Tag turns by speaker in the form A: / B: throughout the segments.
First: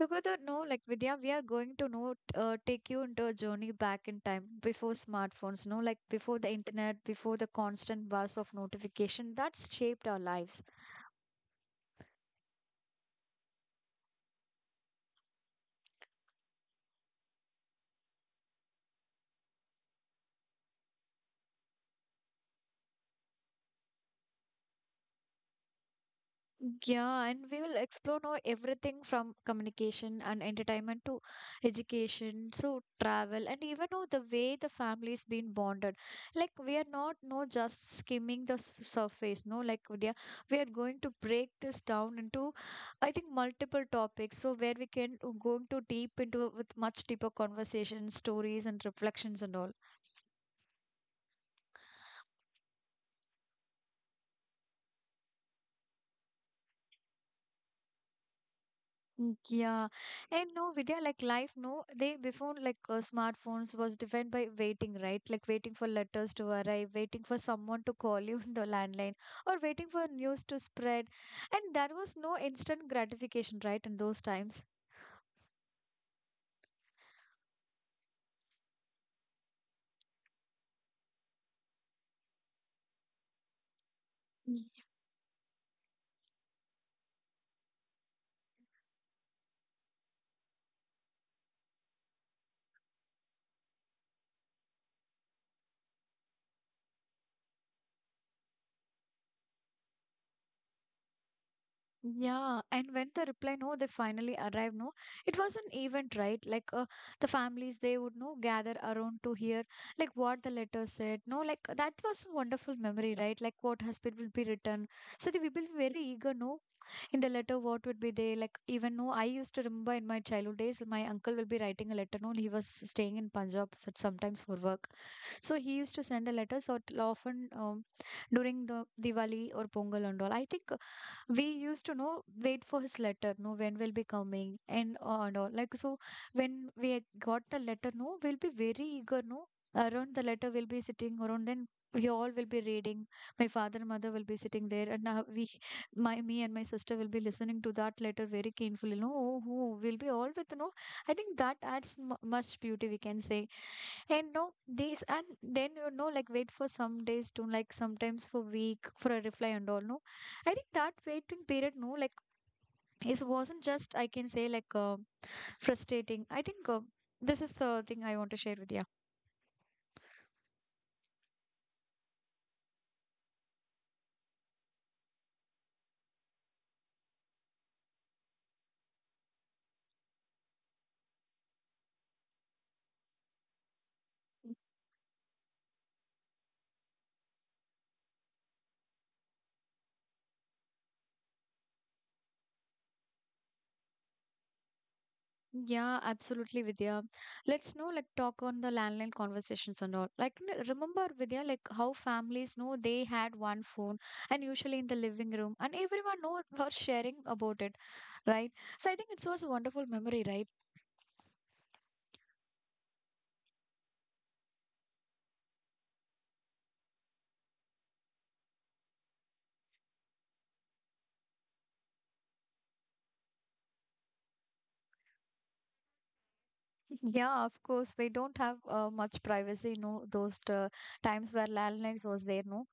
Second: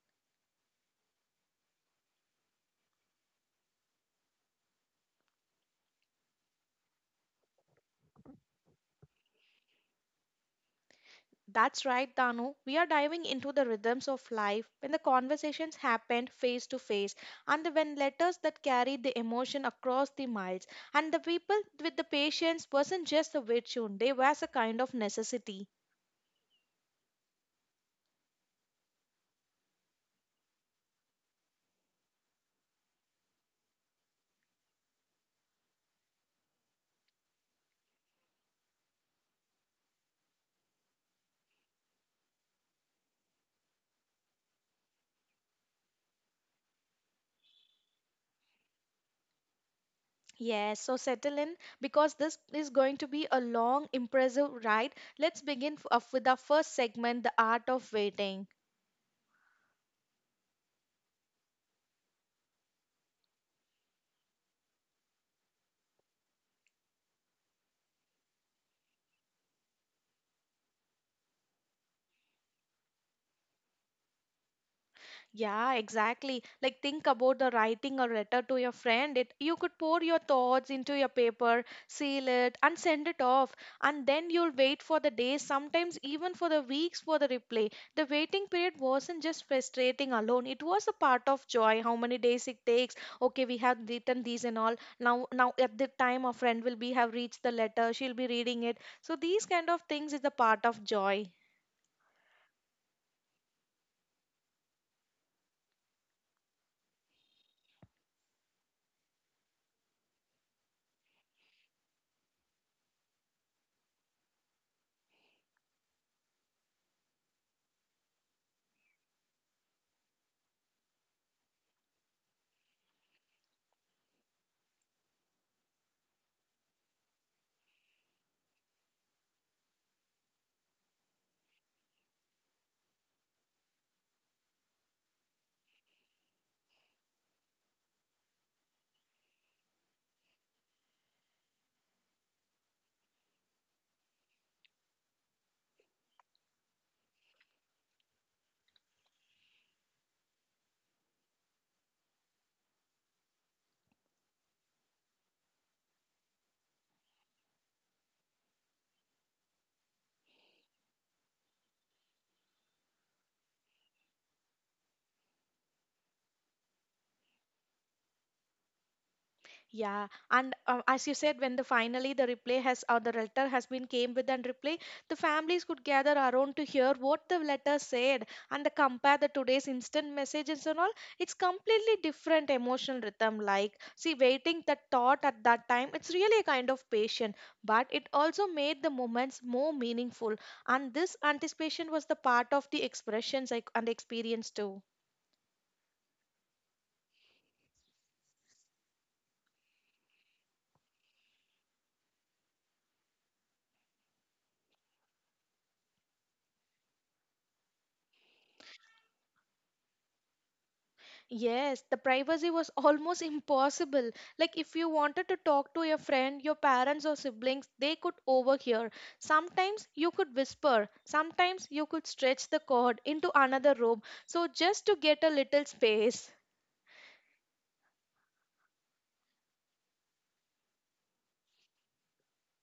A: You got to know. Like Vidya, we are going to know take you into a journey back in time before smartphones, no, like before the internet, before the constant buzz of notification that's shaped our lives.
B: That's right, Danu. We are diving into the rhythms of life when the conversations happened face to face and the when letters that carried the emotion across the miles and the people with the patience wasn't just a virtue, they was a kind of necessity.
A: Yeah, and we will explore now everything from communication and entertainment to education, so travel, and even now the way the family's been bonded. Like we are not no just skimming the surface, no, like we are going to break this down into, I think, multiple topics. So where we can go into deep into with much deeper conversations, stories, and reflections and all.
B: Yes, so settle in because this is going to be a long, impressive ride. Let's begin off with our first segment, the art of waiting.
A: Mm, yeah, and no, Vidya, like life, no, they before like smartphones was defined by waiting, right? Like waiting for letters to arrive, waiting for someone to call you in the landline, or waiting for news to spread. And there was no instant gratification, right, in those times.
B: Yeah, exactly. Like think about the writing a letter to your friend. It you could pour your thoughts into your paper, seal it, and send it off. And then you'll wait for the days, sometimes even for the weeks for the reply. The waiting period wasn't just frustrating alone. It was a part of joy. How many days it takes. Okay, we have written these and all. Now at the time our friend will be have reached the letter, she'll be reading it. So these kind of things is the part of joy.
A: Yeah, and when the reply no, they finally arrived. No, it was an event, right? Like the families they would no gather around to hear like what the letter said. No, like that was a wonderful memory, right? Like what husband will be written. So they will be very eager, no, in the letter what would be there. Like even no, I used to remember in my childhood days, my uncle will be writing a letter. No, he was staying in Punjab sometimes for work. So he used to send a letter. So often during the Diwali or Pongal and all, I think we used to know wait for his letter. No, when will be coming and all and all. Like so, when we had got the letter, no, we'll be very eager. No, around the letter we'll be sitting around. Then we all will be reading. My father and mother will be sitting there, and now we my me and my sister will be listening to that letter very carefully, no, who will be all with you know. I think that adds much beauty. We can say and no, these and then you know, like wait for some days to like sometimes for week for a reply and all. No, I think that waiting period, no, like it wasn't just I can say like frustrating. I think this is the thing I want to share with you.
B: Yeah, and as you said, when the finally the replay has or the letter has been came with and replay, the families could gather around to hear what the letter said and the compare the today's instant messages and all. It's completely different emotional rhythm. Like, see, waiting the thought at that time, it's really a kind of patient, but it also made the moments more meaningful. And this anticipation was the part of the expressions like, and experience too.
A: Yeah, absolutely, Vidya. Let's know, like, talk on the landline conversations and all. Like, remember, Vidya, like how families know they had one phone and usually in the living room, and everyone know was sharing about it, right? So I think it was a wonderful memory, right?
B: Yes, the privacy was almost impossible. Like, if you wanted to talk to your friend, your parents, or siblings, they could overhear. Sometimes you could whisper, sometimes you could stretch the cord into another room. So, just to get a little space.
A: Yeah, of course. We don't have much privacy, no, those times where landlines was there, no.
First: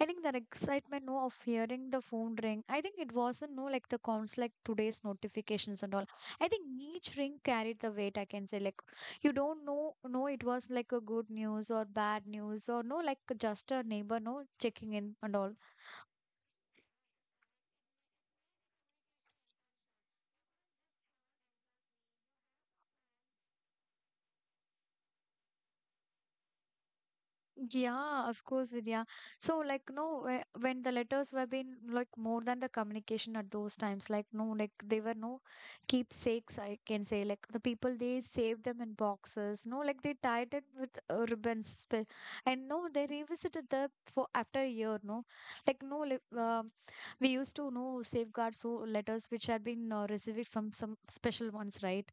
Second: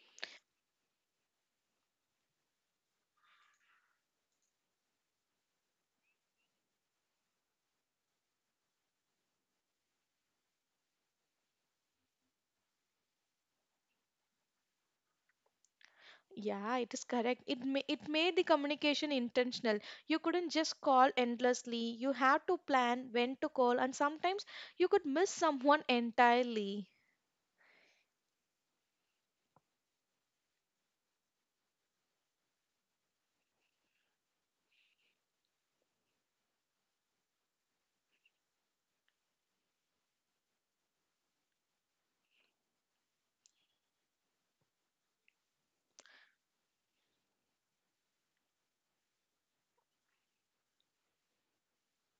A: I think that excitement, no, of hearing the phone ring. I think it wasn't, no, like the counts, like today's notifications and all. I think each ring carried the weight, I can say. Like, you don't know, no, it was like a good news or bad news or no, like just a neighbor, no, checking in and all.
B: Yeah, it is correct. It, it made the communication intentional. You couldn't just call endlessly, you had to plan when to call, and sometimes you could miss someone entirely.
A: Yeah, of course, Vidya. So, like, no, when the letters were being like more than the communication at those times, like, no, like they were no keepsakes, I can say. Like, the people they saved them in boxes, no, like they tied it with ribbons, and no, they revisited them for after a year, no, like, no, like, we used to know safeguard so letters which had been received from some special ones, right?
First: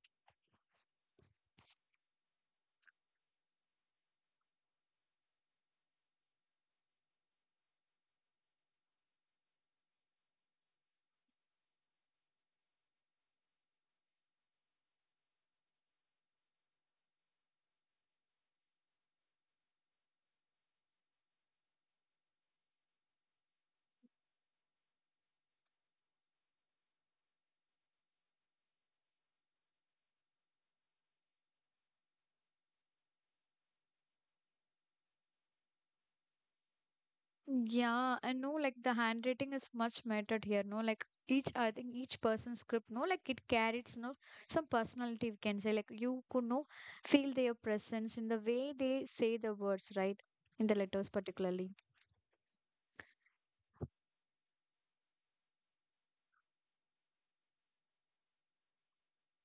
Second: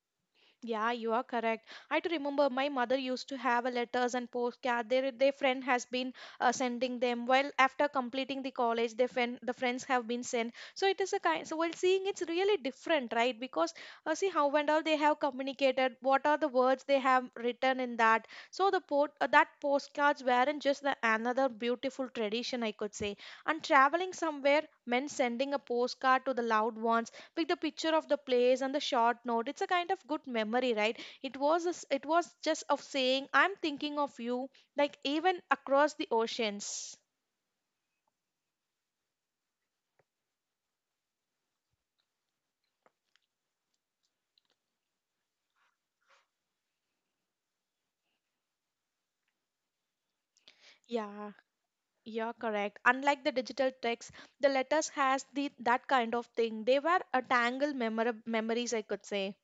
B: Yeah, you are correct. I do remember my mother used to have a letters and postcard. Their friend has been sending them. Well, after completing the college, their friend the friends have been sent. So it is a kind. So while seeing it's really different, right? Because see how and all they have communicated. What are the words they have written in that? So the port that postcards weren't just the another beautiful tradition I could say. And traveling somewhere meant sending a postcard to the loved ones with the picture of the place and the short note, it's a kind of good memory, right? It was a s, it was just of saying I'm thinking of you, like even across the oceans.
A: Yeah, I know. Like the handwriting is much mattered here, no? Like each, I think each person's script, no? Like it carries, no, some personality, we can say. Like you could, no, feel their presence in the way they say the words, right? In the letters,
B: Yeah,
A: particularly.
B: you're correct. Unlike the digital text, the letters has the that kind of thing, they were a memories, I could say.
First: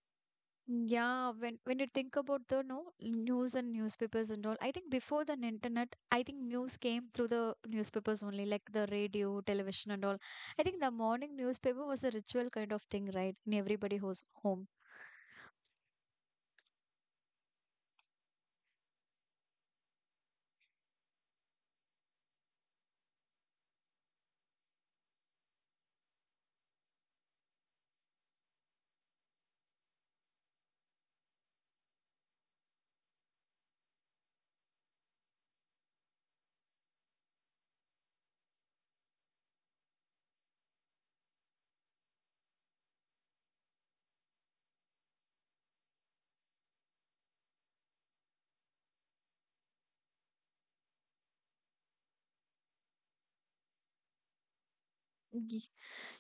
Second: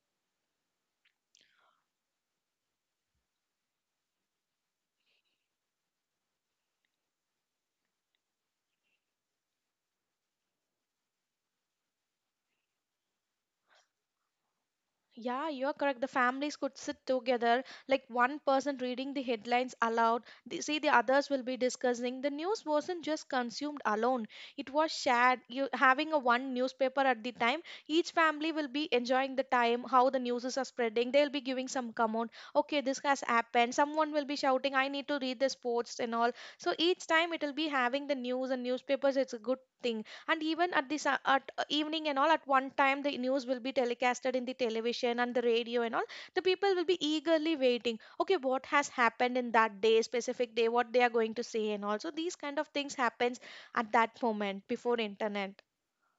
A: Yeah, when you think about the, no, news and newspapers and all, I think before the internet, I think news came through the newspapers only, like the radio, television and all. I think the morning newspaper was a ritual kind of thing, right? In everybody's home.
B: Yeah, you're correct. The families could sit together, like one person reading the headlines aloud. They see the others will be discussing. The news wasn't just consumed alone, it was shared. You having a one newspaper at the time, each family will be enjoying the time, how the news is spreading. They'll be giving some comment. Okay, this has happened. Someone will be shouting, I need to read the sports and all. So each time it'll be having the news and newspapers, it's a good thing. And even at this at evening and all, at one time the news will be telecasted in the television and the radio and all, the people will be eagerly waiting, okay, what has happened in that day, specific day, what they are going to say, and also these kind of things happens at that moment before internet.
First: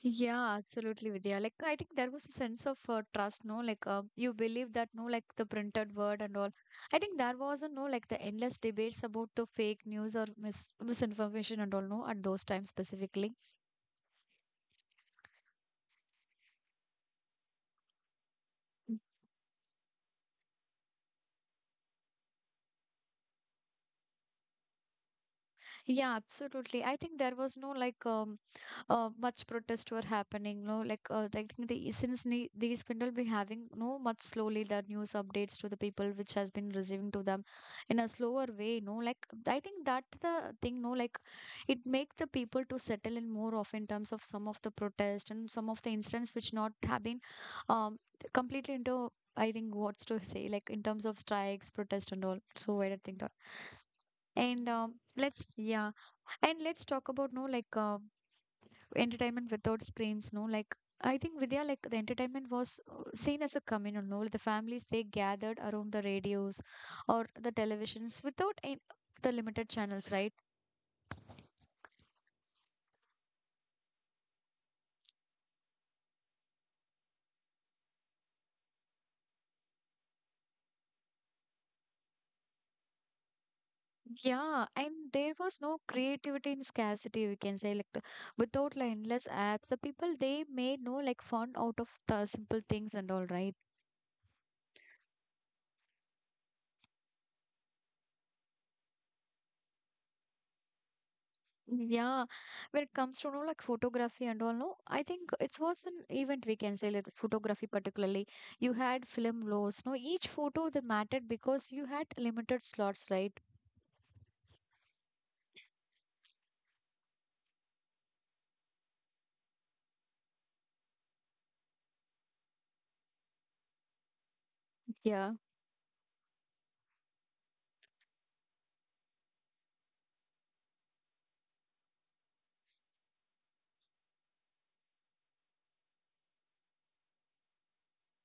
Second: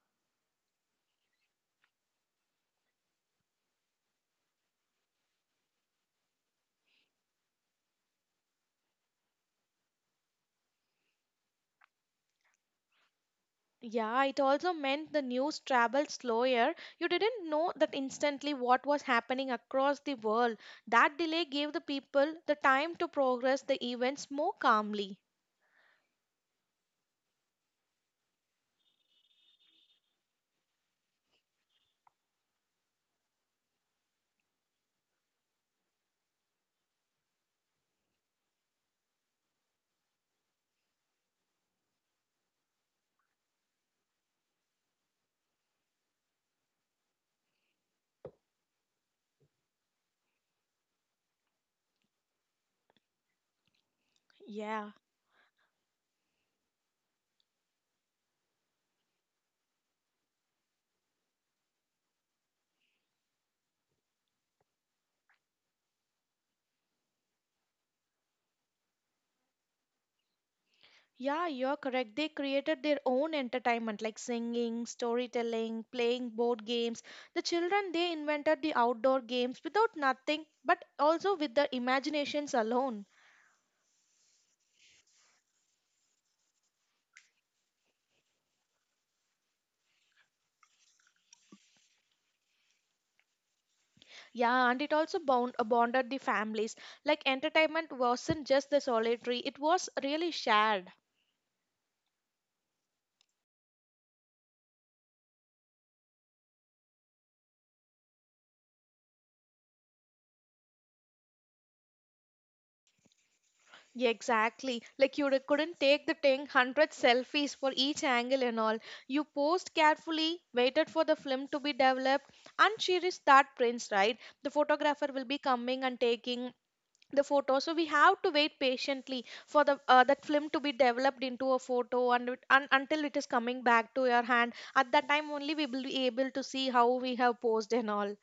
A: Yeah, absolutely, Vidya. Like, I think there was a sense of trust, no? Like, you believe that, no, like the printed word and all. I think there wasn't, no, like the endless debates about the fake news or misinformation and all, no, at those times specifically.
B: Yeah, it also meant the news traveled slower. You didn't know that instantly what
A: Mm.
B: was happening across the world. That delay gave the people the time to progress the events more calmly.
A: Yeah, absolutely. I think there was no, like, much protests were happening no like like the since these people be having no much slowly the news updates to the people which has been receiving to them in a slower way no like I think that the thing no like it make the people to settle in more of in terms of some of the protest and some of the incidents which not have been um completely into I think what's to say like in terms of strikes protest and all so I don't think that and
B: Yeah.
A: let's yeah and let's talk about no like entertainment without screens no like I think Vidya like the entertainment was seen as a communal no the families they gathered around the radios or the televisions without the limited channels right.
B: Yeah, you're correct. They created their own entertainment like singing, storytelling, playing board games. The children, they invented the outdoor games without nothing, but also with their imaginations alone.
A: Yeah, and there was no creativity in scarcity we can say like the, without the endless apps the people they made no like fun out of the simple things and all right.
B: Yeah, and it also bonded the families. Like entertainment wasn't just the solitary, it was really shared.
A: Yeah, when it comes to, you know, like photography and all, no, I think it was an event we can say, like photography particularly. You had film laws, no, each photo they mattered because you had limited slots, right?
B: Yeah, exactly. Like you couldn't take the thing, hundred selfies for each angle and all. You posed carefully, waited for the film to be developed, and she is that prince, right? The photographer will
A: Yeah.
B: be coming and taking the photo. So we have to wait patiently for the that film to be developed into a photo, and until it is coming back to your hand. At that time only we will be able to see how we have posed and all.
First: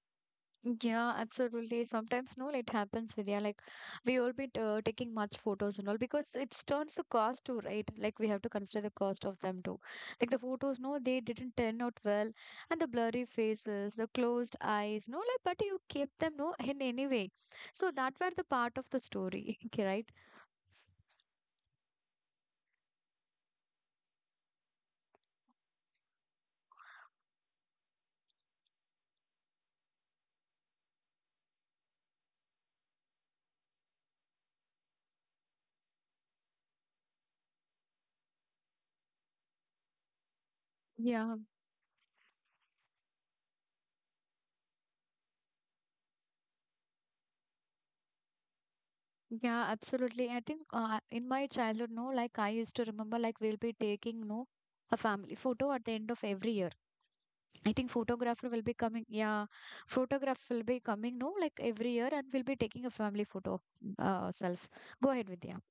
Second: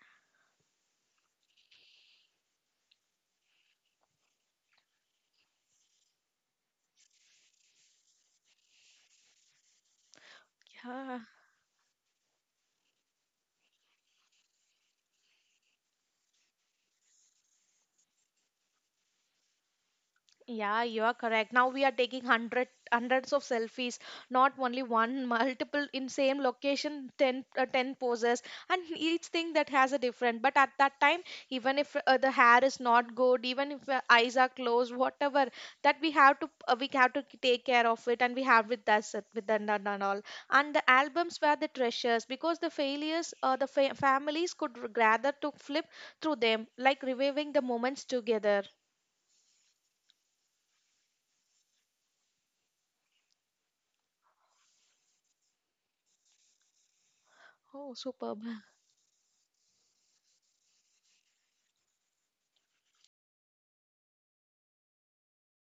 A: Yeah, absolutely. Sometimes, no, it happens with yeah, like we all be taking much photos and all because it turns the cost too, right? Like we have to consider the cost of them too. Like the photos, no,
B: Yeah.
A: they didn't turn out well, and the blurry faces, the closed eyes, no, like but you kept them no in any way. So that were the part of the story, okay, right?
B: Yeah, you are correct. Now we are taking hundreds of selfies, not only one, multiple in same location, 10, 10 poses, and each thing that has a different. But at that time, even if the hair is not good, even if the eyes are closed, whatever that we have to take care of it, and we have with us with the and all. And the
A: Yeah.
B: albums were the treasures because the failures, families could gather to flip through them, like reviving the moments together.
A: Yeah, absolutely. I think in my childhood, no, like I used to remember, like we'll be taking no a family photo at the end of every year. I think
B: Oh, superb.
A: photographer will be coming. Yeah, photograph will be coming. No, like every year, and we'll be taking a family photo of self. Go ahead, Vidya.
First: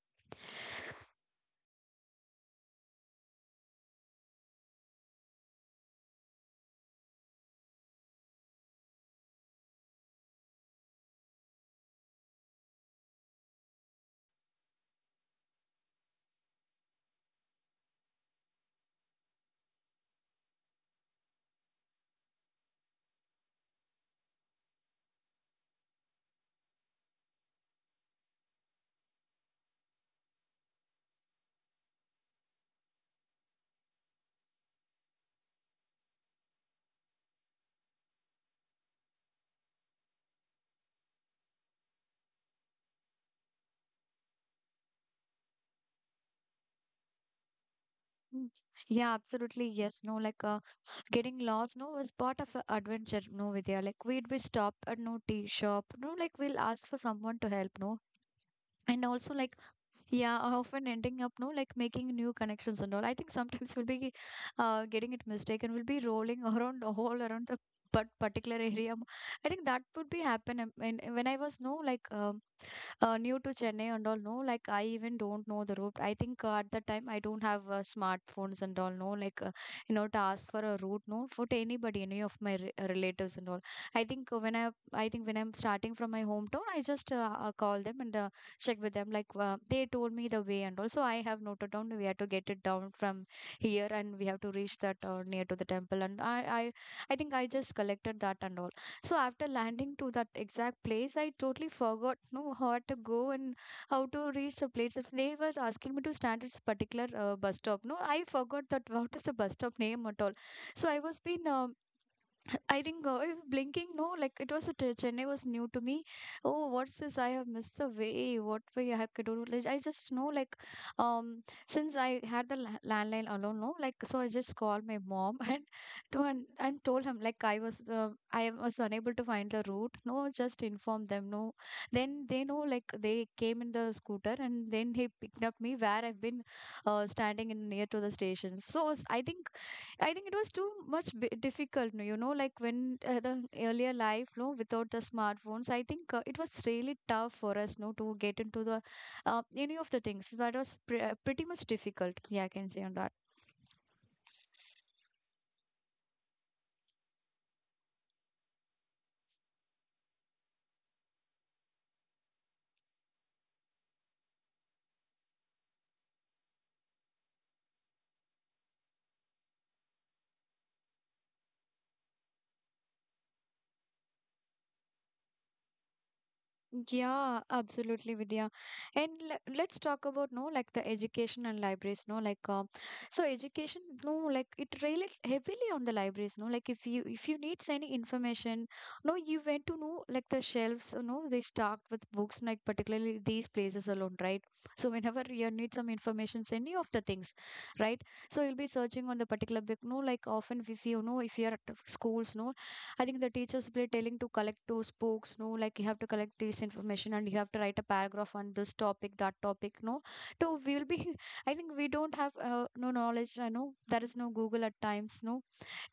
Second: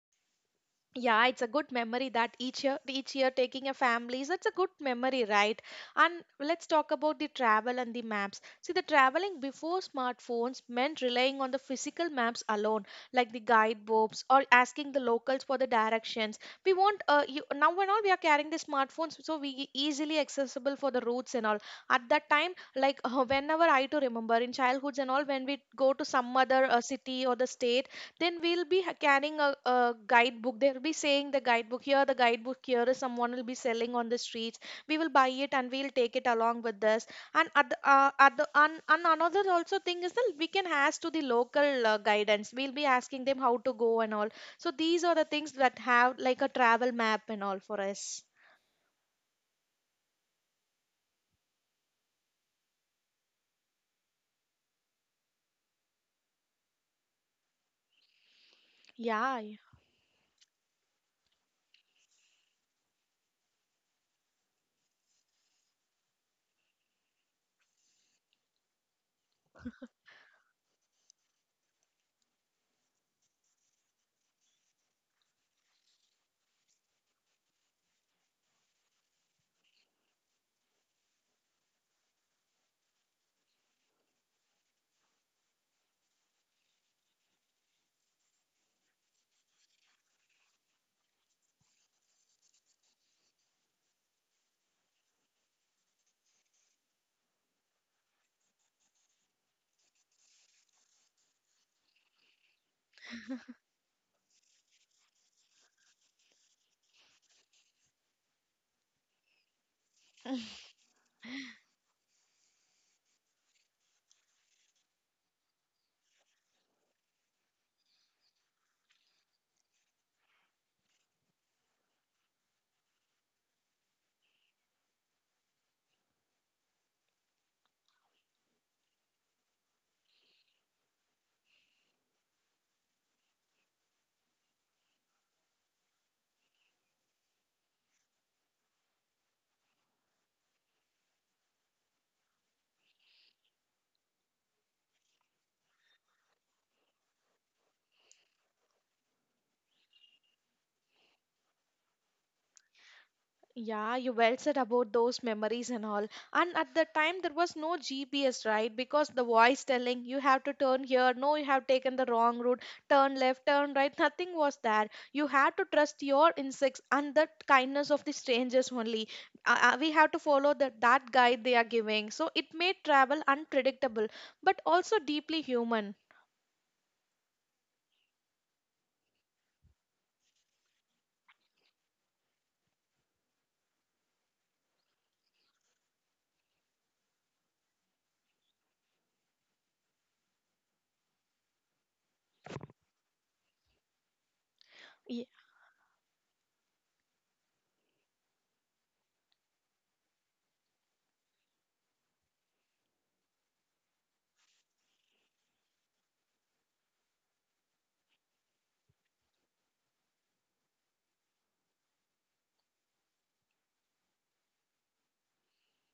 B: Yeah, it's a good memory that each year taking a family. So it's a good memory, right? And let's talk about the travel and the maps. See, the traveling before smartphones meant relying on the physical maps alone, like the guidebooks or asking the locals for the directions. Now and all we are carrying the smartphones, so we easily accessible for the routes and all. At that time, like whenever I to remember in childhoods and all, when we go to some other city or the state, then we'll be carrying a guidebook. They'll be saying the guidebook here, the guidebook here is someone will be selling on the streets. We will buy it and we'll take it along with us. And another also thing is that we can ask to the local guidance, we'll be asking them how to go and all. So these are the things that have like a travel map and all for us.
A: Mm. Yeah, absolutely. Yes, no, like getting lost, no, was part of a adventure. No, Vidya, like we'd be stopped at no tea shop. No, like we'll ask for someone to help. No, and also
B: Yeah.
A: like. Yeah, I often ending up no like making new connections and all. I think sometimes we'll be getting it mistaken. We'll be rolling around all around the but particular area. I think that would be happen and when I was no like new to Chennai and all, no, like I even don't know the route. I think at that time I don't have smartphones and all, no, like you know to ask for a route, no, for to anybody, any of my relatives and all. I think when I think when I'm starting from my hometown, I just call them and check with them. Like they told me the way and also I have noted down we have to get it down from here and we have to reach that near to the temple and I I think I just collected that and all. So after landing to that exact place, I totally forgot no how to go and how to reach the place. If they were asking me to stand at this particular bus stop, no, I forgot that what is the bus stop name at all. So I was been I think if blinking, no, like it was a Chennai was new to me. Oh, what's this? I have missed the way. What way I have to do? Like, I just know like, um, since I had the landline alone, no, like so I just called my mom and to and told him like I was unable to find the route. No, just inform them. No, then they know like they came in the scooter and then he picked up me where I've been, standing in near to the station. I think it was too much difficult, no, you know, like when the earlier life, no, without the smartphones, I think it was really tough for us, no, to get into the any of the things. So that was pretty much difficult. Yeah, I can say on that.
B: Yeah, you well said about those memories and all. And at the time, there was no GPS, right? Because the voice telling you have to turn here, no, you have taken the wrong route, turn left, turn right, nothing was there. You had to trust your instincts and the kindness of the strangers only. We have to follow the, that guide they are giving. So it made travel unpredictable, but also deeply human.
A: Yeah, absolutely, Vidya. And let's talk about, no, like, the education and libraries, no, like, so education, no, like, it really heavily on the libraries, no, like, if you need any information, no, you went to know, like, the shelves, you know, they stocked with books, like, particularly these places alone, right? So whenever you need some information, any of the things, right? So you'll be searching on the particular book, no, like, often, if you know, if you're at schools, no, I think the teachers were telling to collect those books, no, like, you have to collect this information and you have to write a paragraph on this topic, that topic, no. So we will be, I think we don't have no knowledge, I know there is no Google at times, no,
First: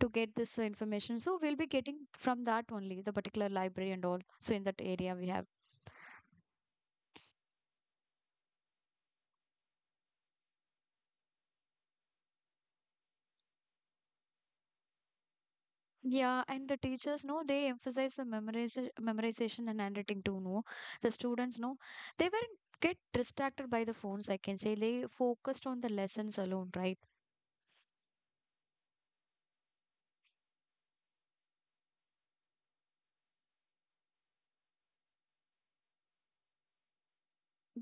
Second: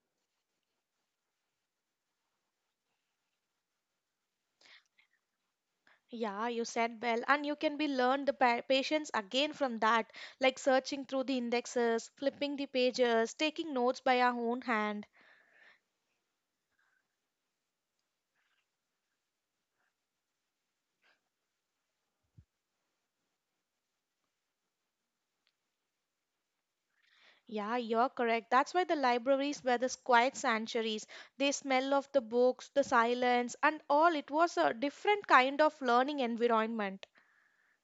A: to get this information. So we'll be getting from that only, the particular library and all. So in that area we have.
B: Yeah, you said well, and you can be learned the patience again from that, like searching through the indexes, flipping the pages, taking notes by our own hand.
A: Yeah, and the teachers know they emphasize the memorization, memorization and handwriting too. No, the students know they weren't get distracted by the phones. I can say they focused on the lessons alone, right?
B: Yeah, you're correct. That's why the libraries were the quiet sanctuaries. They smell of the books, the silence, and all. It was a different kind of learning environment.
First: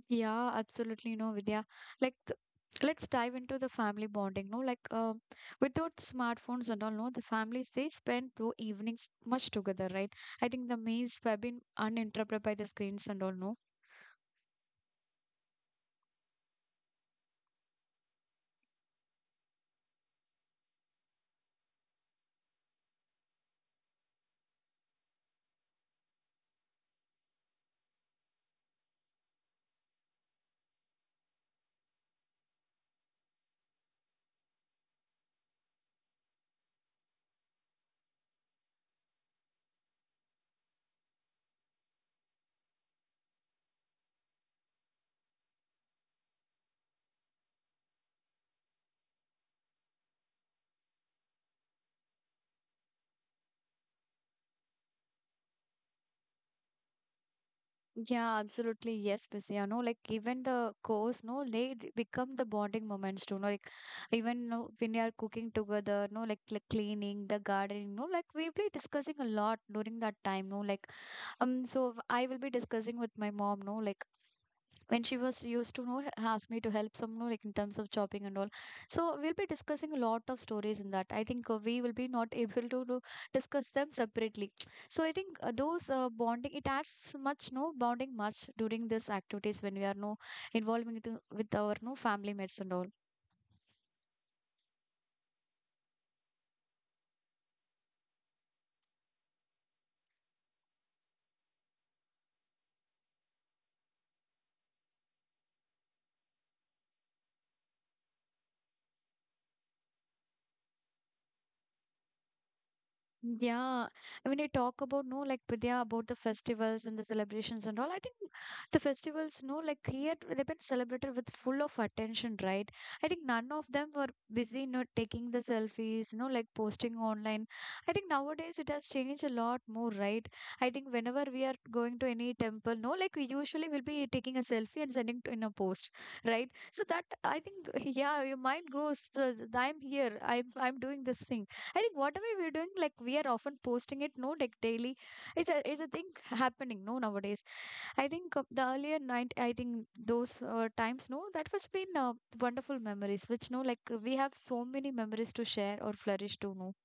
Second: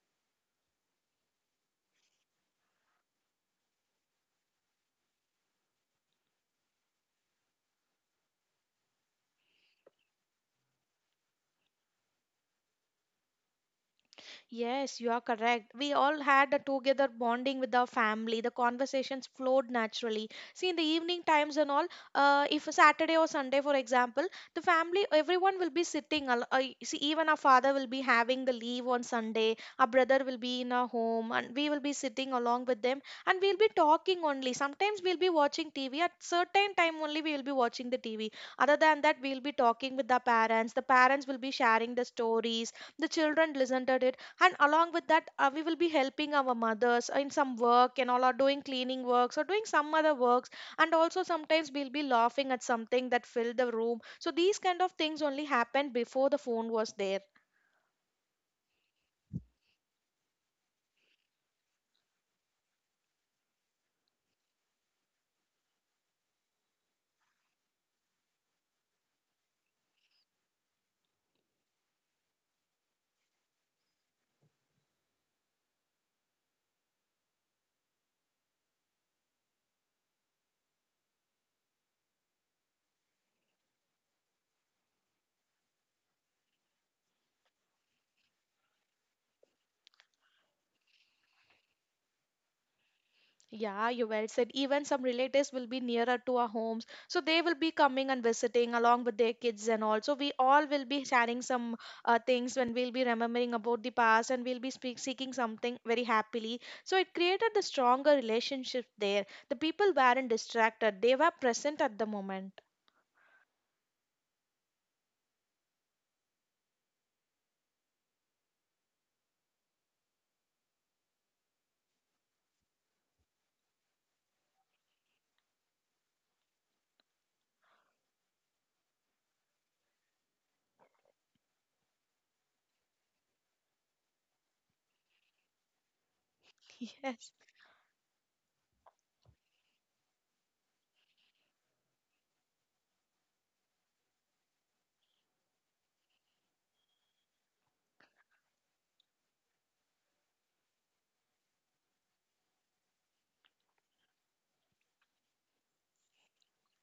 A: Yeah, absolutely. No, Vidya, like, let's dive into the family bonding. No, like, without smartphones and all, no, the families they spend the evenings much together, right? I think the meals have been uninterrupted by the screens and all. No,
B: Yes, you are correct. We all had a together bonding with our family. The conversations flowed naturally. See, in the evening times and all, if a Saturday or Sunday, for example, the family, everyone will be sitting. See, even our father will be having the leave on Sunday. Our brother will be in our home, and we will be sitting along with them, and we'll be talking only. Sometimes we'll be watching TV. At certain time only, we will be watching the TV. Other than that, we'll be talking with our parents. The parents will be sharing the stories, the children listened to it. And along with that, we will be helping our mothers in some work and all, are doing cleaning works or doing some other works. And also sometimes we'll be laughing at something that filled the room. So these kind of things only happened before the phone was there.
A: yeah, absolutely. Yes, Prissy. You know, like, even the course, no, they become the bonding moments too. No, like, even no, when we are cooking together, no, like cleaning the gardening, no, like, we'll be discussing a lot during that time. No, like, so I will be discussing with my mom. No, like, when she was used to know asked me to help some, you know, like, in terms of chopping and all, so we'll be discussing a lot of stories in that. I think we will be not able to, discuss them separately. So I think those bonding it adds much, no, bonding much during these activities when we are no involving with our no family mates and all.
B: Yeah, you well said. Even some relatives will be nearer to our homes. So they will be coming and visiting along with their kids and all. So we all will be sharing some things when we'll be remembering about the past and we'll be speak, seeking something very happily. So it created the stronger relationship there. The people weren't distracted, they were present at the moment.
A: Yeah, I mean, you talk about, no, like, Vidya, about the festivals and the celebrations and all, I think the festivals, no, like, here they've been celebrated with full of attention, right? I think none of them were busy, not taking the selfies, no, like, posting online. I think nowadays it has changed a lot more, right? I think whenever we are going to any temple, no, like, we usually will be taking a selfie and sending to in a post, right? So that
B: Yes.
A: I think, yeah, your mind goes, I'm here, I'm doing this thing." I think whatever we're doing, like, we are often posting it, no, like, daily. It's a thing happening, no, nowadays. I think the earlier night, I think those times, no, that was been wonderful memories. Which no, like, we have so many memories to share or flourish to, no.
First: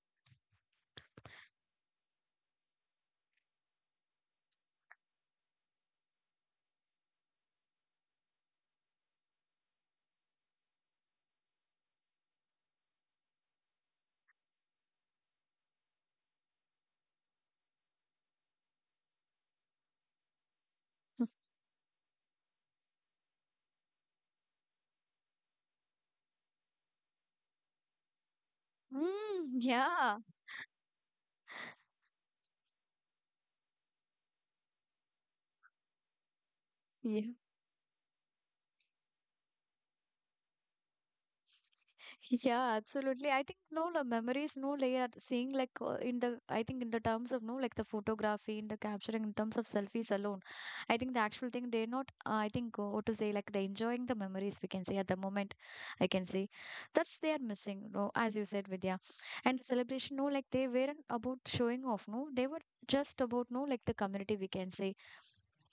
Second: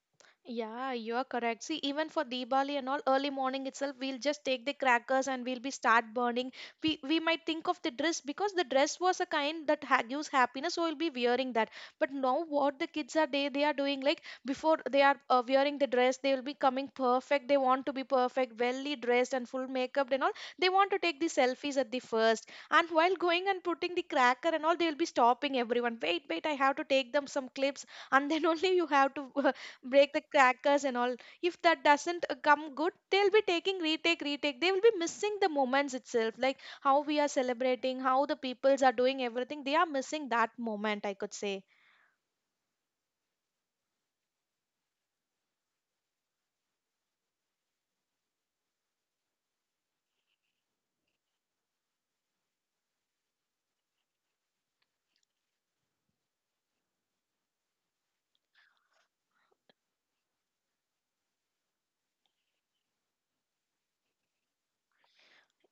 B: Yeah, you are correct. See, even for Diwali and all, early morning itself, we'll just take the crackers and we'll be start burning. We might think of the dress because the dress was a kind that ha gives happiness, so we'll be wearing that. But now what the kids are, they are doing like before they are wearing the dress, they will be coming perfect. They want to be perfect, welly dressed and full makeup and all. They want to take the selfies at the first, and while going and putting the cracker and all, they will be stopping everyone. Wait, wait, I have to take them some clips, and then only you have
A: Mm,
B: to break
A: yeah.
B: the crackers and all. If that doesn't come good, they'll be taking retake, they will be missing the moments itself, like how
A: Yeah.
B: we are celebrating, how the peoples are doing everything. They are missing that moment, I could say.
A: Yeah, absolutely. I think no, the memories, no, they are seeing like, in the, I think, in the terms of no, like, the photography, in the capturing, in terms of selfies alone. I think the actual thing they're not, I think, what to say, like, they're enjoying the memories we can say at the moment. I can say that's they are missing, no, as you said, Vidya. And the celebration, no, like, they weren't about showing off, no, they were just about, no, like, the community we can say.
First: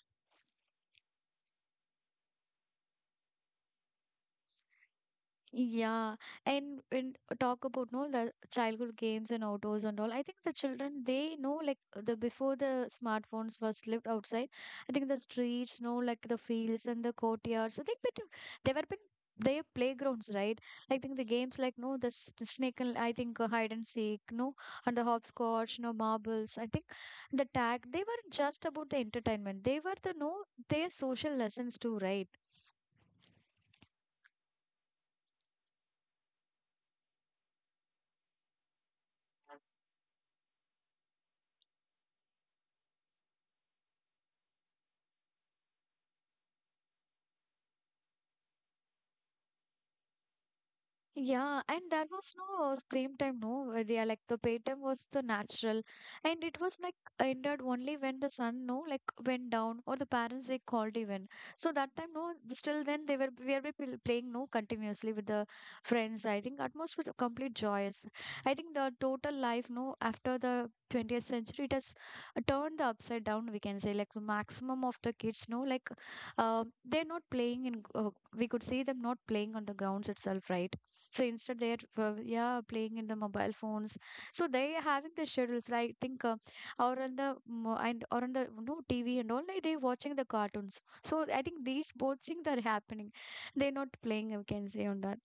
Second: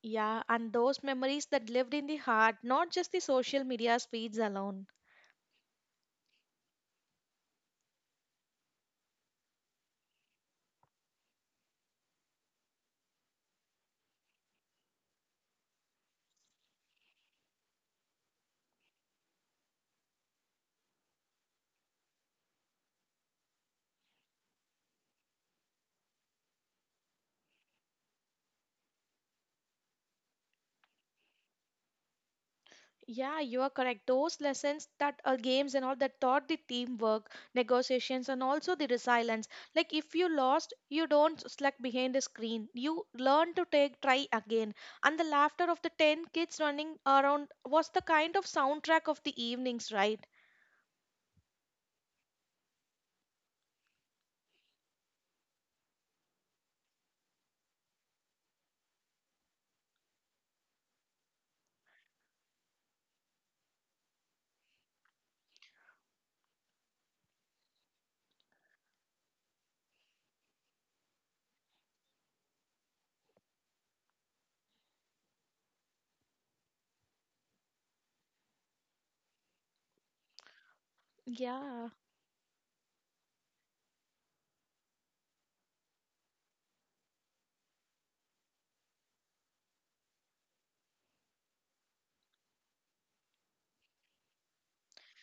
B: Yeah, and those memories that lived in the heart, not just the social media feeds alone.
A: Yeah, and talk about no the childhood games and outdoors and all. I think the children they know like, the before the smartphones was lived outside. I think the streets, no, like, the fields and the courtyards. So think bit they were been their playgrounds, right? I think the games like, no, the the snake, and I think hide and seek, no, and the hopscotch, no, marbles. I think the tag they weren't just about the entertainment. They were the no their social lessons too, right?
B: Yeah, you are correct. Those lessons that games and all that taught the teamwork, negotiations, and also the resilience. Like if you lost, you don't slack behind the screen. You learn to take, try again. And the laughter of the 10 kids running around was the kind of soundtrack of the evenings, right?
A: Yeah, and there was no scream time, no. Yeah, like, the paytime was the natural, and it was like ended only when the sun, no, like, went down or the parents they called even. So that time, no, still then they were, we were playing no continuously with the friends. I think atmosphere was complete joyous. I think the total life, no, after the 20th century, it has turned the upside down. We can say like, the maximum of the kids, no, like, they're not playing in. We could see them not playing on the grounds itself, right? So instead they're
B: Yeah.
A: yeah, playing in the mobile phones, so they having the schedules like, think, or on the mo- and or on the no TV and all, like, they watching the cartoons. So I think these both things are happening, they're not playing, I can say on that.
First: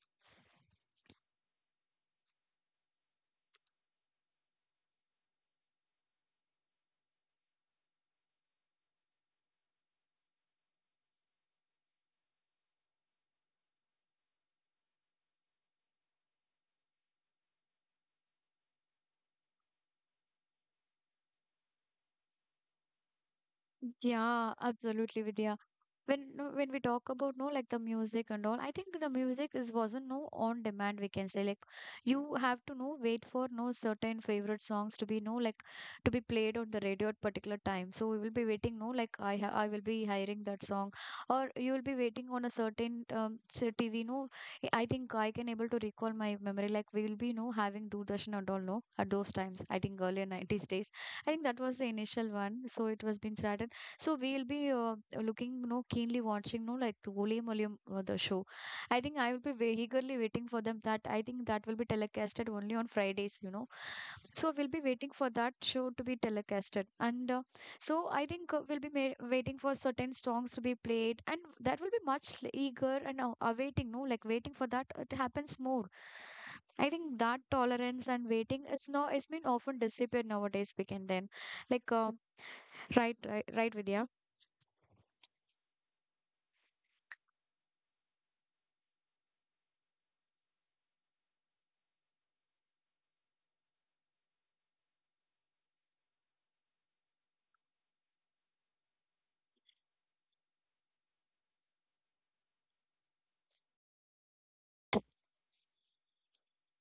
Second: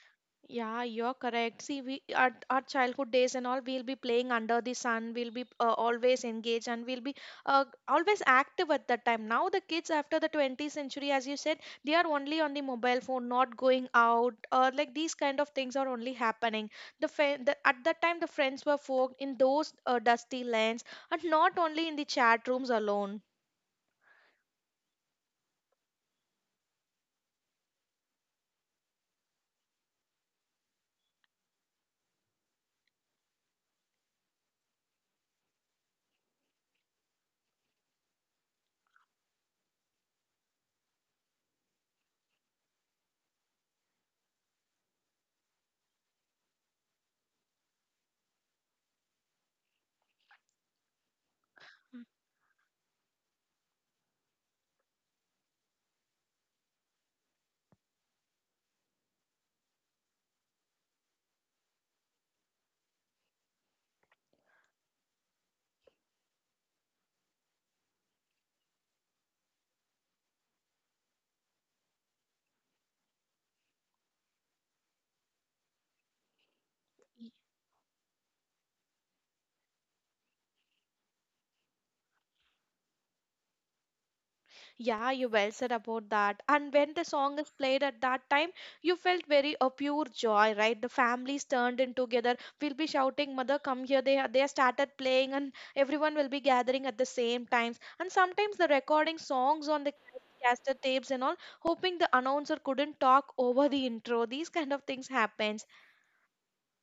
B: Yeah, you're correct. See, we our childhood days and all, we'll be playing under the sun. We'll be always engaged, and we'll be always active at that time. Now the kids after the 20th century, as you said, they are only on the mobile phone, not going out. Like these kind of things are only happening. The at that time the friends were formed in those dusty lanes, and not only in the chat rooms alone.
A: Yeah, absolutely, Vidya. When no, when we talk about no, like, the music and all, I think the music is wasn't no on demand, we can say like, you have to no wait for no certain favorite songs to be, no, like, to be played on the radio at particular time. So we will be waiting, no, like, I will be hiring that song, or you will be waiting on a certain, say, TV, no. I think I can able to recall my memory, like, we will be no having Doordarshan and all, no, at those times. I think earlier 90s days, I think that was the initial one, so it was being started. So we'll be looking, no, keenly watching, no, like, Ole Muliam, the show. I think I will be very eagerly waiting for them. That I think that will be telecasted only on Fridays, you know. So we'll be waiting for that show to be telecasted, and so I think we'll be waiting for certain songs to be played, and that will be much eager and awaiting, no, like, waiting for that. It happens more. I think that tolerance and waiting is now it's been often disappeared nowadays. We can then, like, right, right, right, Vidya.
B: Yeah, you well said about that. And when the song is played at that time, you felt very a pure joy, right? The families turned in together. We'll be shouting, "Mother, come here!" They have started playing, and everyone will be gathering at the same times. And sometimes the recording songs on the caster tapes and all, hoping the announcer couldn't talk over the intro. These kind of things happens.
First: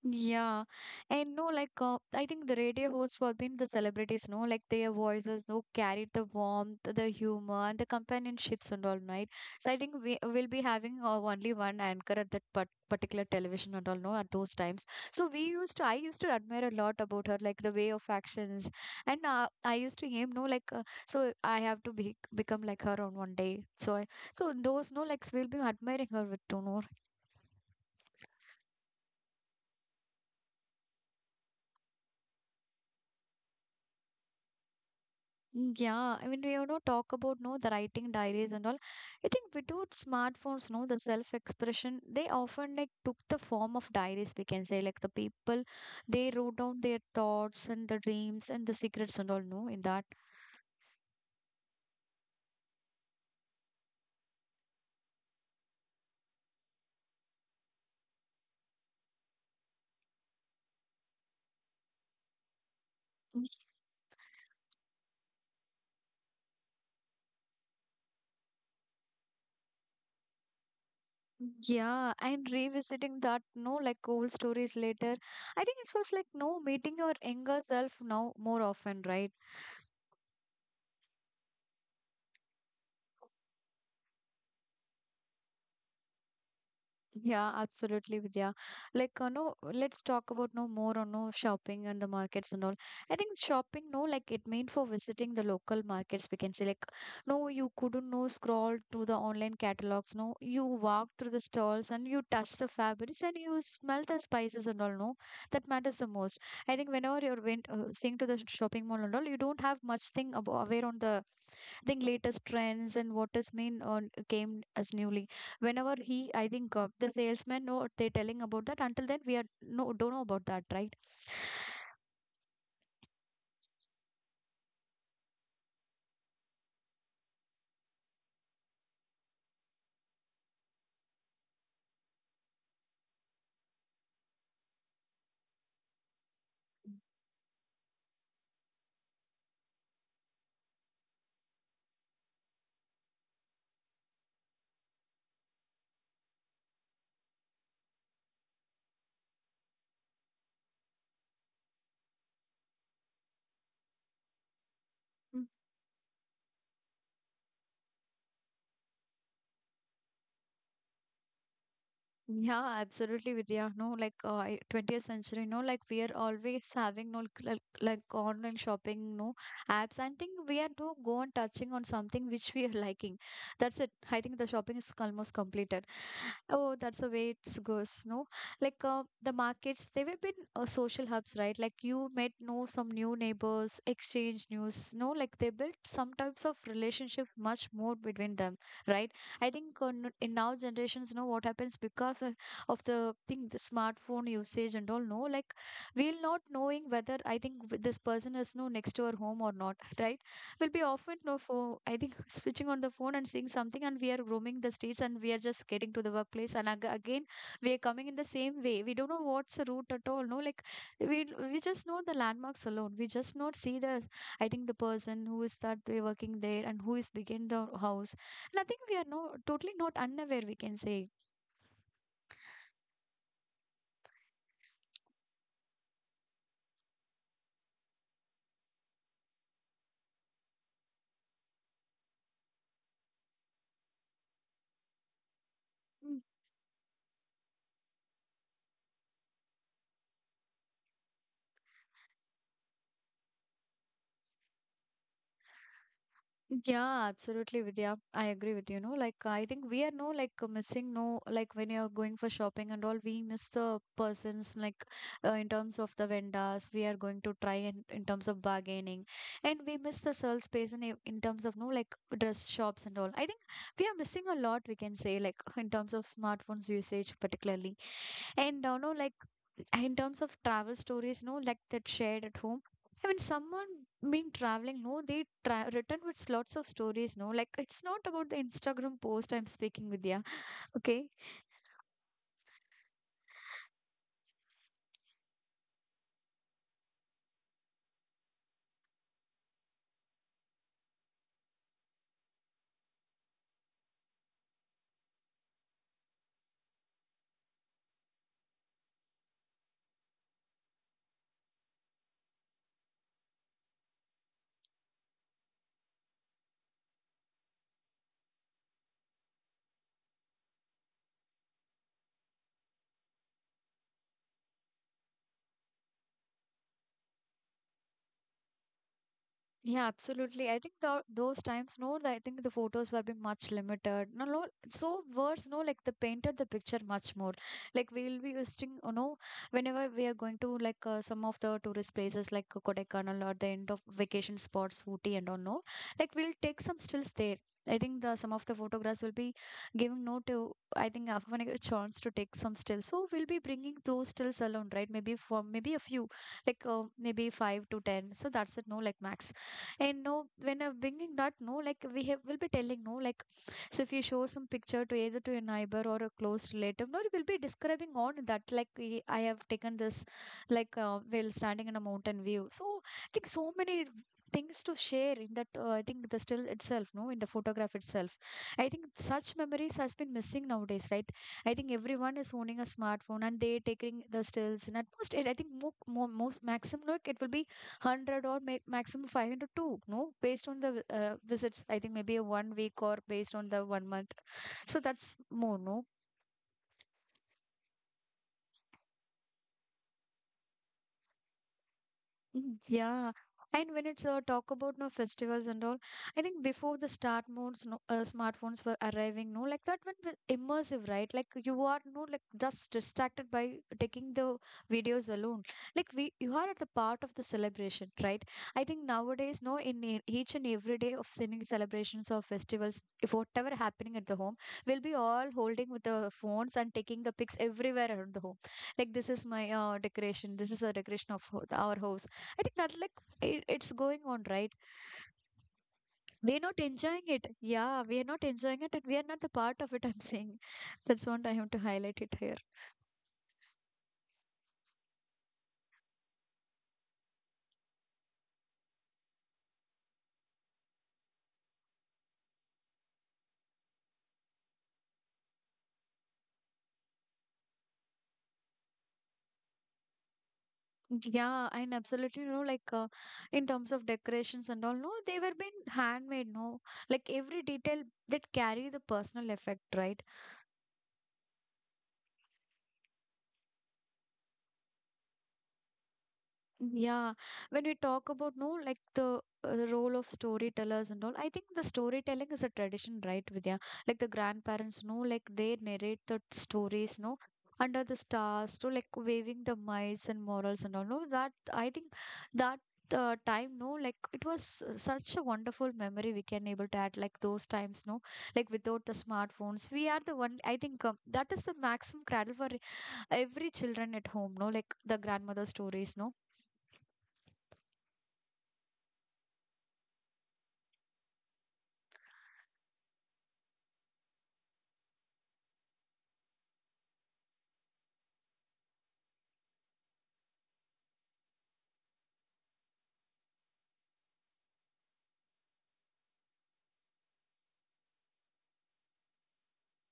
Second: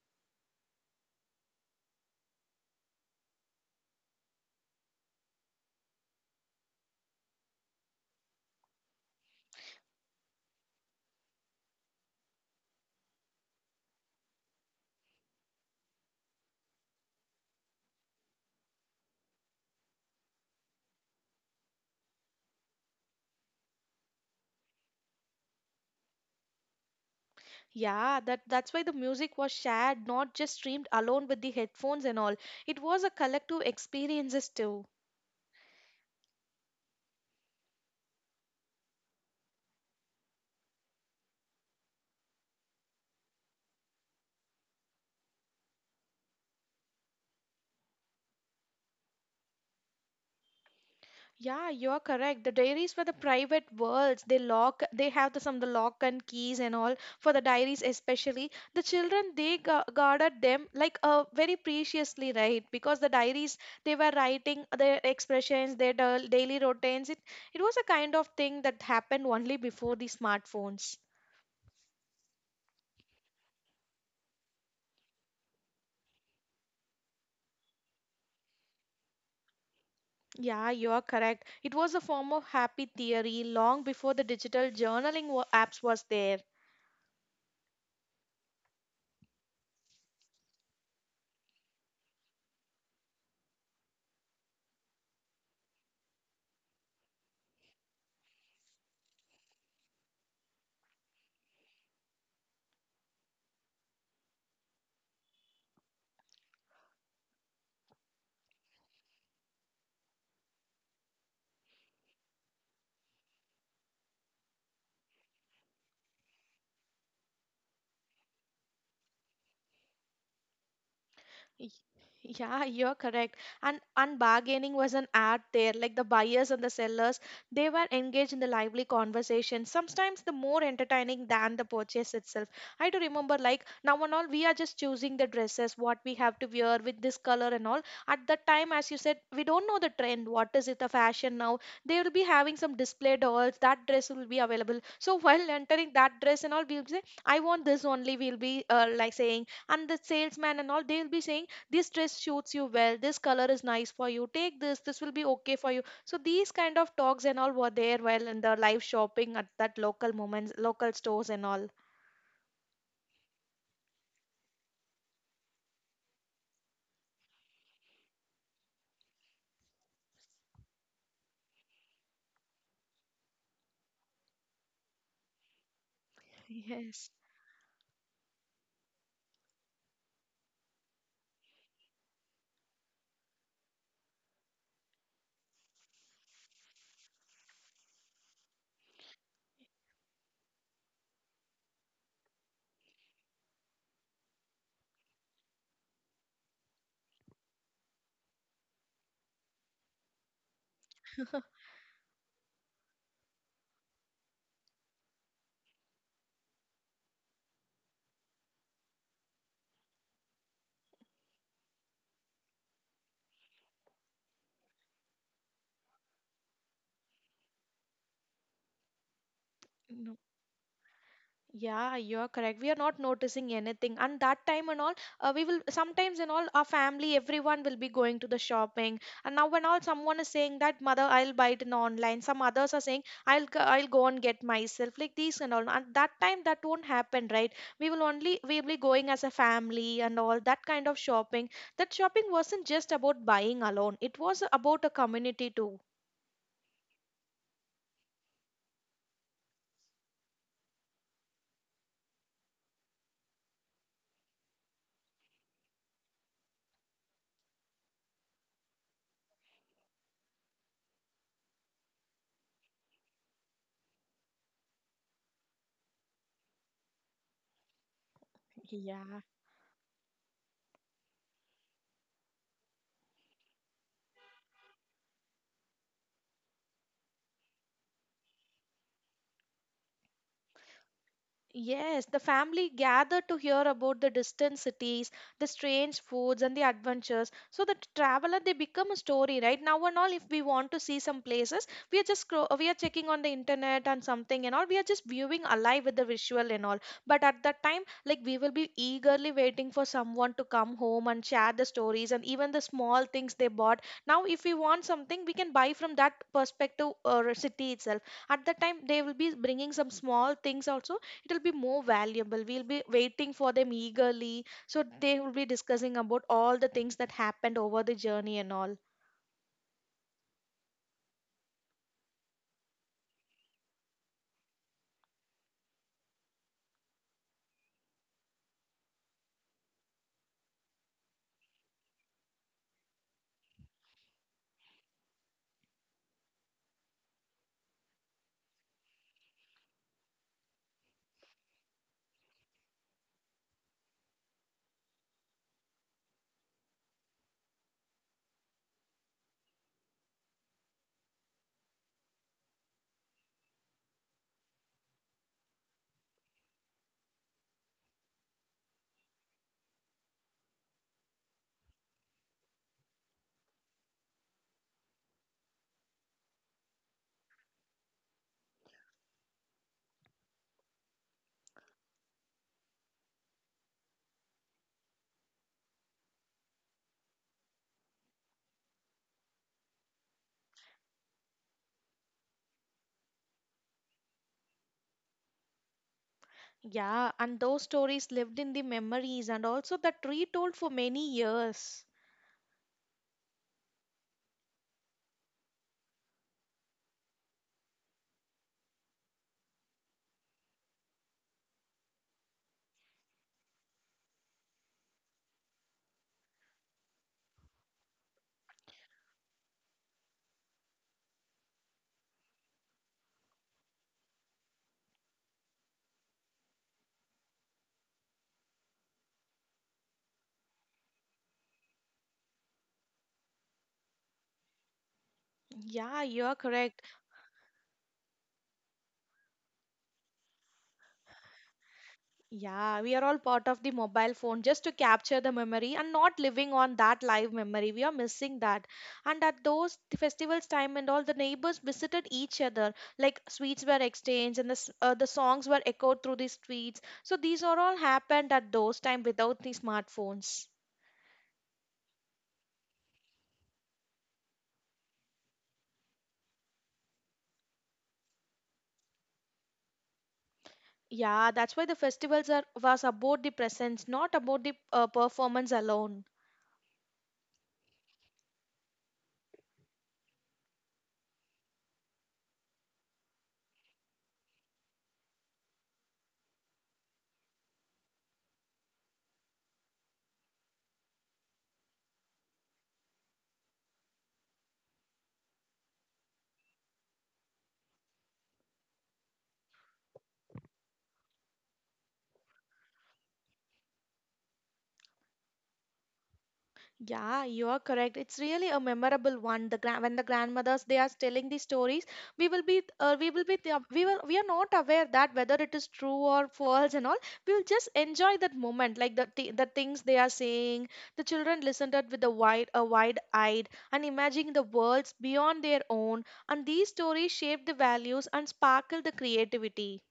A: Yeah, and no, like, I think the radio hosts were been the celebrities, no, like, their voices, no, carried the warmth, the humor, and the companionships and all, right? So I think we will be having only one anchor at that particular television and all, no, at those times. So we used to, I used to admire a lot about her, like, the way of actions, and I used to aim, no, like, so I have to be become like her on one day. So I, so those, no, like, we'll be admiring her with, no, know,
B: Yeah, that's why the music was shared, not just streamed alone with the headphones and all. It was a collective experiences too.
A: yeah, I mean, you know, talk about no the writing diaries and all. I think without smartphones, no, the self-expression, they often like took the form of diaries, we can say. Like, the people, they wrote down their thoughts and the dreams and the secrets and all, no, in that.
B: Yeah, you are correct. The diaries were the private worlds. They lock, they have the, some the lock and keys and all for the diaries, especially the children. They guarded them like very preciously, right? Because the
A: Mm,
B: diaries they were writing their expressions, their daily routines. It was a kind of thing that happened only before the smartphones.
A: yeah, and revisiting that, no, like, old stories later. I think it was like no meeting your younger self now more often, right?
B: Yeah, you are correct. It was a form of happy theory long before the digital journaling apps was there.
A: Yeah, absolutely, Vidya. Like, no, let's talk about no more on no shopping and the markets and all. I think shopping, no, like, it meant for visiting the local markets. We can say, like, no, you couldn't no scroll through the online catalogs. No, you walk through the stalls and you touch the fabrics and you smell the spices and all. No, that matters the most. I think whenever you're went seeing to the shopping mall and all, you don't have much thing aware on the I think latest trends and what is mean on came as newly whenever he I think the salesman know what they're telling about that until then we are no don't know about that, right?
B: Y- Yeah, you're correct. And bargaining was an art there. Like the buyers and the sellers, they were engaged in the lively conversation. Sometimes the more entertaining than the purchase itself. I do remember, like now and all, we are just choosing the dresses, what we have to wear with this color and all. At that time, as you said, we don't know the trend. What is it, the fashion now? They will be having some display dolls. That dress will be available. So while entering that dress and all, we'll say, I want this only. We'll be like saying, and the salesman and all, they'll be saying this dress suits you well, this color is nice for you, take this, this will be okay for you. So these kind of talks and all were there while in the live shopping at that local moments, local stores and all.
A: Yeah, absolutely, Vidya. No, like, I- 20th century, no, like, we are always having no like, like online shopping, no, apps. I think we are to go on touching on something which we are liking. That's it. I think the shopping is almost completed. Oh, that's
B: Yes.
A: the way it goes. No, like the markets, they will be social hubs, right? Like, you met know some new neighbors, exchange news. No, like, they built some types of relationship much more between them, right? I think on, in now generations, know what happens because of the thing, the smartphone usage and all. No, like we'll not knowing whether I think this person is no next to our home or not, right? We'll be often no for I think switching on the phone and seeing something, and we are roaming the streets and we are just getting to the workplace, and again we are coming in the same way. We don't know what's the route at all. No, like we just know the landmarks alone. We just not see the I think the person who is that way working there and who is behind the house and I think we are no totally not unaware, we can say.
B: Yeah, you're correct. We are not noticing anything. And that time and all, we will sometimes and all, our family, everyone will be going to the shopping. And now, when all someone is saying that, mother, I'll buy it in online. Some others are saying, I'll go and get myself, like these and all. And that
A: Mm,
B: time, that won't happen, right? We will only, we will be going as a family and all that kind of shopping. That shopping wasn't just about buying alone, it was about a community too.
A: yeah, absolutely, Vidya. I agree with you. No, like I think we are no like missing no like when you're going for shopping and all, we miss the persons like in terms of the vendors we are going to try and in terms of bargaining, and we miss the sales space in in terms of no like dress shops and all. I think we are missing a lot. We can say like in terms of smartphones usage particularly, and no like
B: Yeah.
A: in terms of travel stories, no, like that shared at home. I mean, someone been traveling, no, they written with lots of stories, no, like it's not about the Instagram post I'm speaking with, yeah, okay.
B: Yes, the family gathered to hear about the distant cities, the strange foods, and the adventures. So the traveler they become a story, right? Now and all, if we want to see some places, we are checking on the internet and something and all. We are just viewing alive with the visual and all. But at that time, like we will be eagerly waiting for someone to come home and share the stories and even the small things they bought. Now, if we want something, we can buy from that perspective or city itself. At that time, they will be bringing some small things also. It'll be more valuable, we'll be waiting for them eagerly, so they will be discussing about all the things that happened over the journey and all.
A: Yeah, absolutely. I think those times, no, I think the photos were being much limited. No, no, so worse, no, like they painted the picture much more. Like we'll be using, you know, whenever we are going to like some of the tourist places like Kodaikanal or the end of vacation spots, Ooty and all, no, like we'll take some stills there. I think the some of the photographs will be giving no to. I think after when I get a chance to take some stills, so we'll be bringing those stills along, right? Maybe for maybe a few, like maybe five to ten. So that's it, no, like max and no, when I'm bringing that, no, like we have, will be telling, no, like, so if you show some picture to either to a neighbor or a close relative, no, you will be describing on that, like, we, I have taken this, like, while standing in a mountain view. So I think so many things to share in that, I think the still itself, no, in the photograph itself. I think such memories has been missing nowadays, right? I think everyone is owning a smartphone and they taking the stills and at most I think more, more most maximum look it will be 100 or maximum 500 too no based on the visits I think maybe a 1 week or based on the 1 month so that's more no.
B: Yeah, and those stories lived in the memories and also that retold for many years.
A: Mm, yeah. And when it's talk about no festivals and all, I think before the start modes, no, smartphones were arriving, no, like that went with immersive, right? Like you are no, like just distracted by taking the videos alone. Like we, you are at the part of the celebration, right? I think nowadays, no, in each and every day of singing celebrations or festivals, if whatever happening at the home, we'll be all holding with the phones and taking the pics everywhere around the home like this is my decoration, this is a decoration of our house. I think that like it's going on, right?
B: Yeah, you're
A: We're not
B: correct.
A: enjoying it. Yeah, we are not enjoying it, and we are not the part of it. I'm saying that's what I have to highlight it here.
B: Yeah, we are all part of the mobile phone just to capture the memory and not living on that live memory. We are missing that. And at those festivals time and all, the neighbors visited each other. Like sweets were exchanged, and the the songs were echoed through the streets. So these are all happened at those time without the smartphones.
A: Yeah, and absolutely, you know, like in terms of decorations and all, no, they were being handmade, no, like every detail that carry the personal effect, right?
B: Yeah, that's why the festivals are was about the presence, not about the performance alone.
A: Yeah, when we talk about no, like the role of storytellers and all, I think the storytelling is a tradition, right, Vidya? Like the grandparents no, like they narrate the stories, no, under the stars, to like waving the mites and morals and all. No, that I think that time, no, like it was such a wonderful memory we can able to add, like those times, no, like without the smartphones, we are the one. I think that is the maximum cradle for every children at home, no, like the grandmother stories, no.
B: Yeah, you are correct. It's really a memorable one. The grand when the grandmothers they are telling the stories, we will be the, we will we are not aware that whether it is true or false and all. We will just enjoy that moment, like the things they are saying. The children listen to it with a wide eyed and imagining the worlds beyond their own. And these stories shape the values and sparkle the creativity.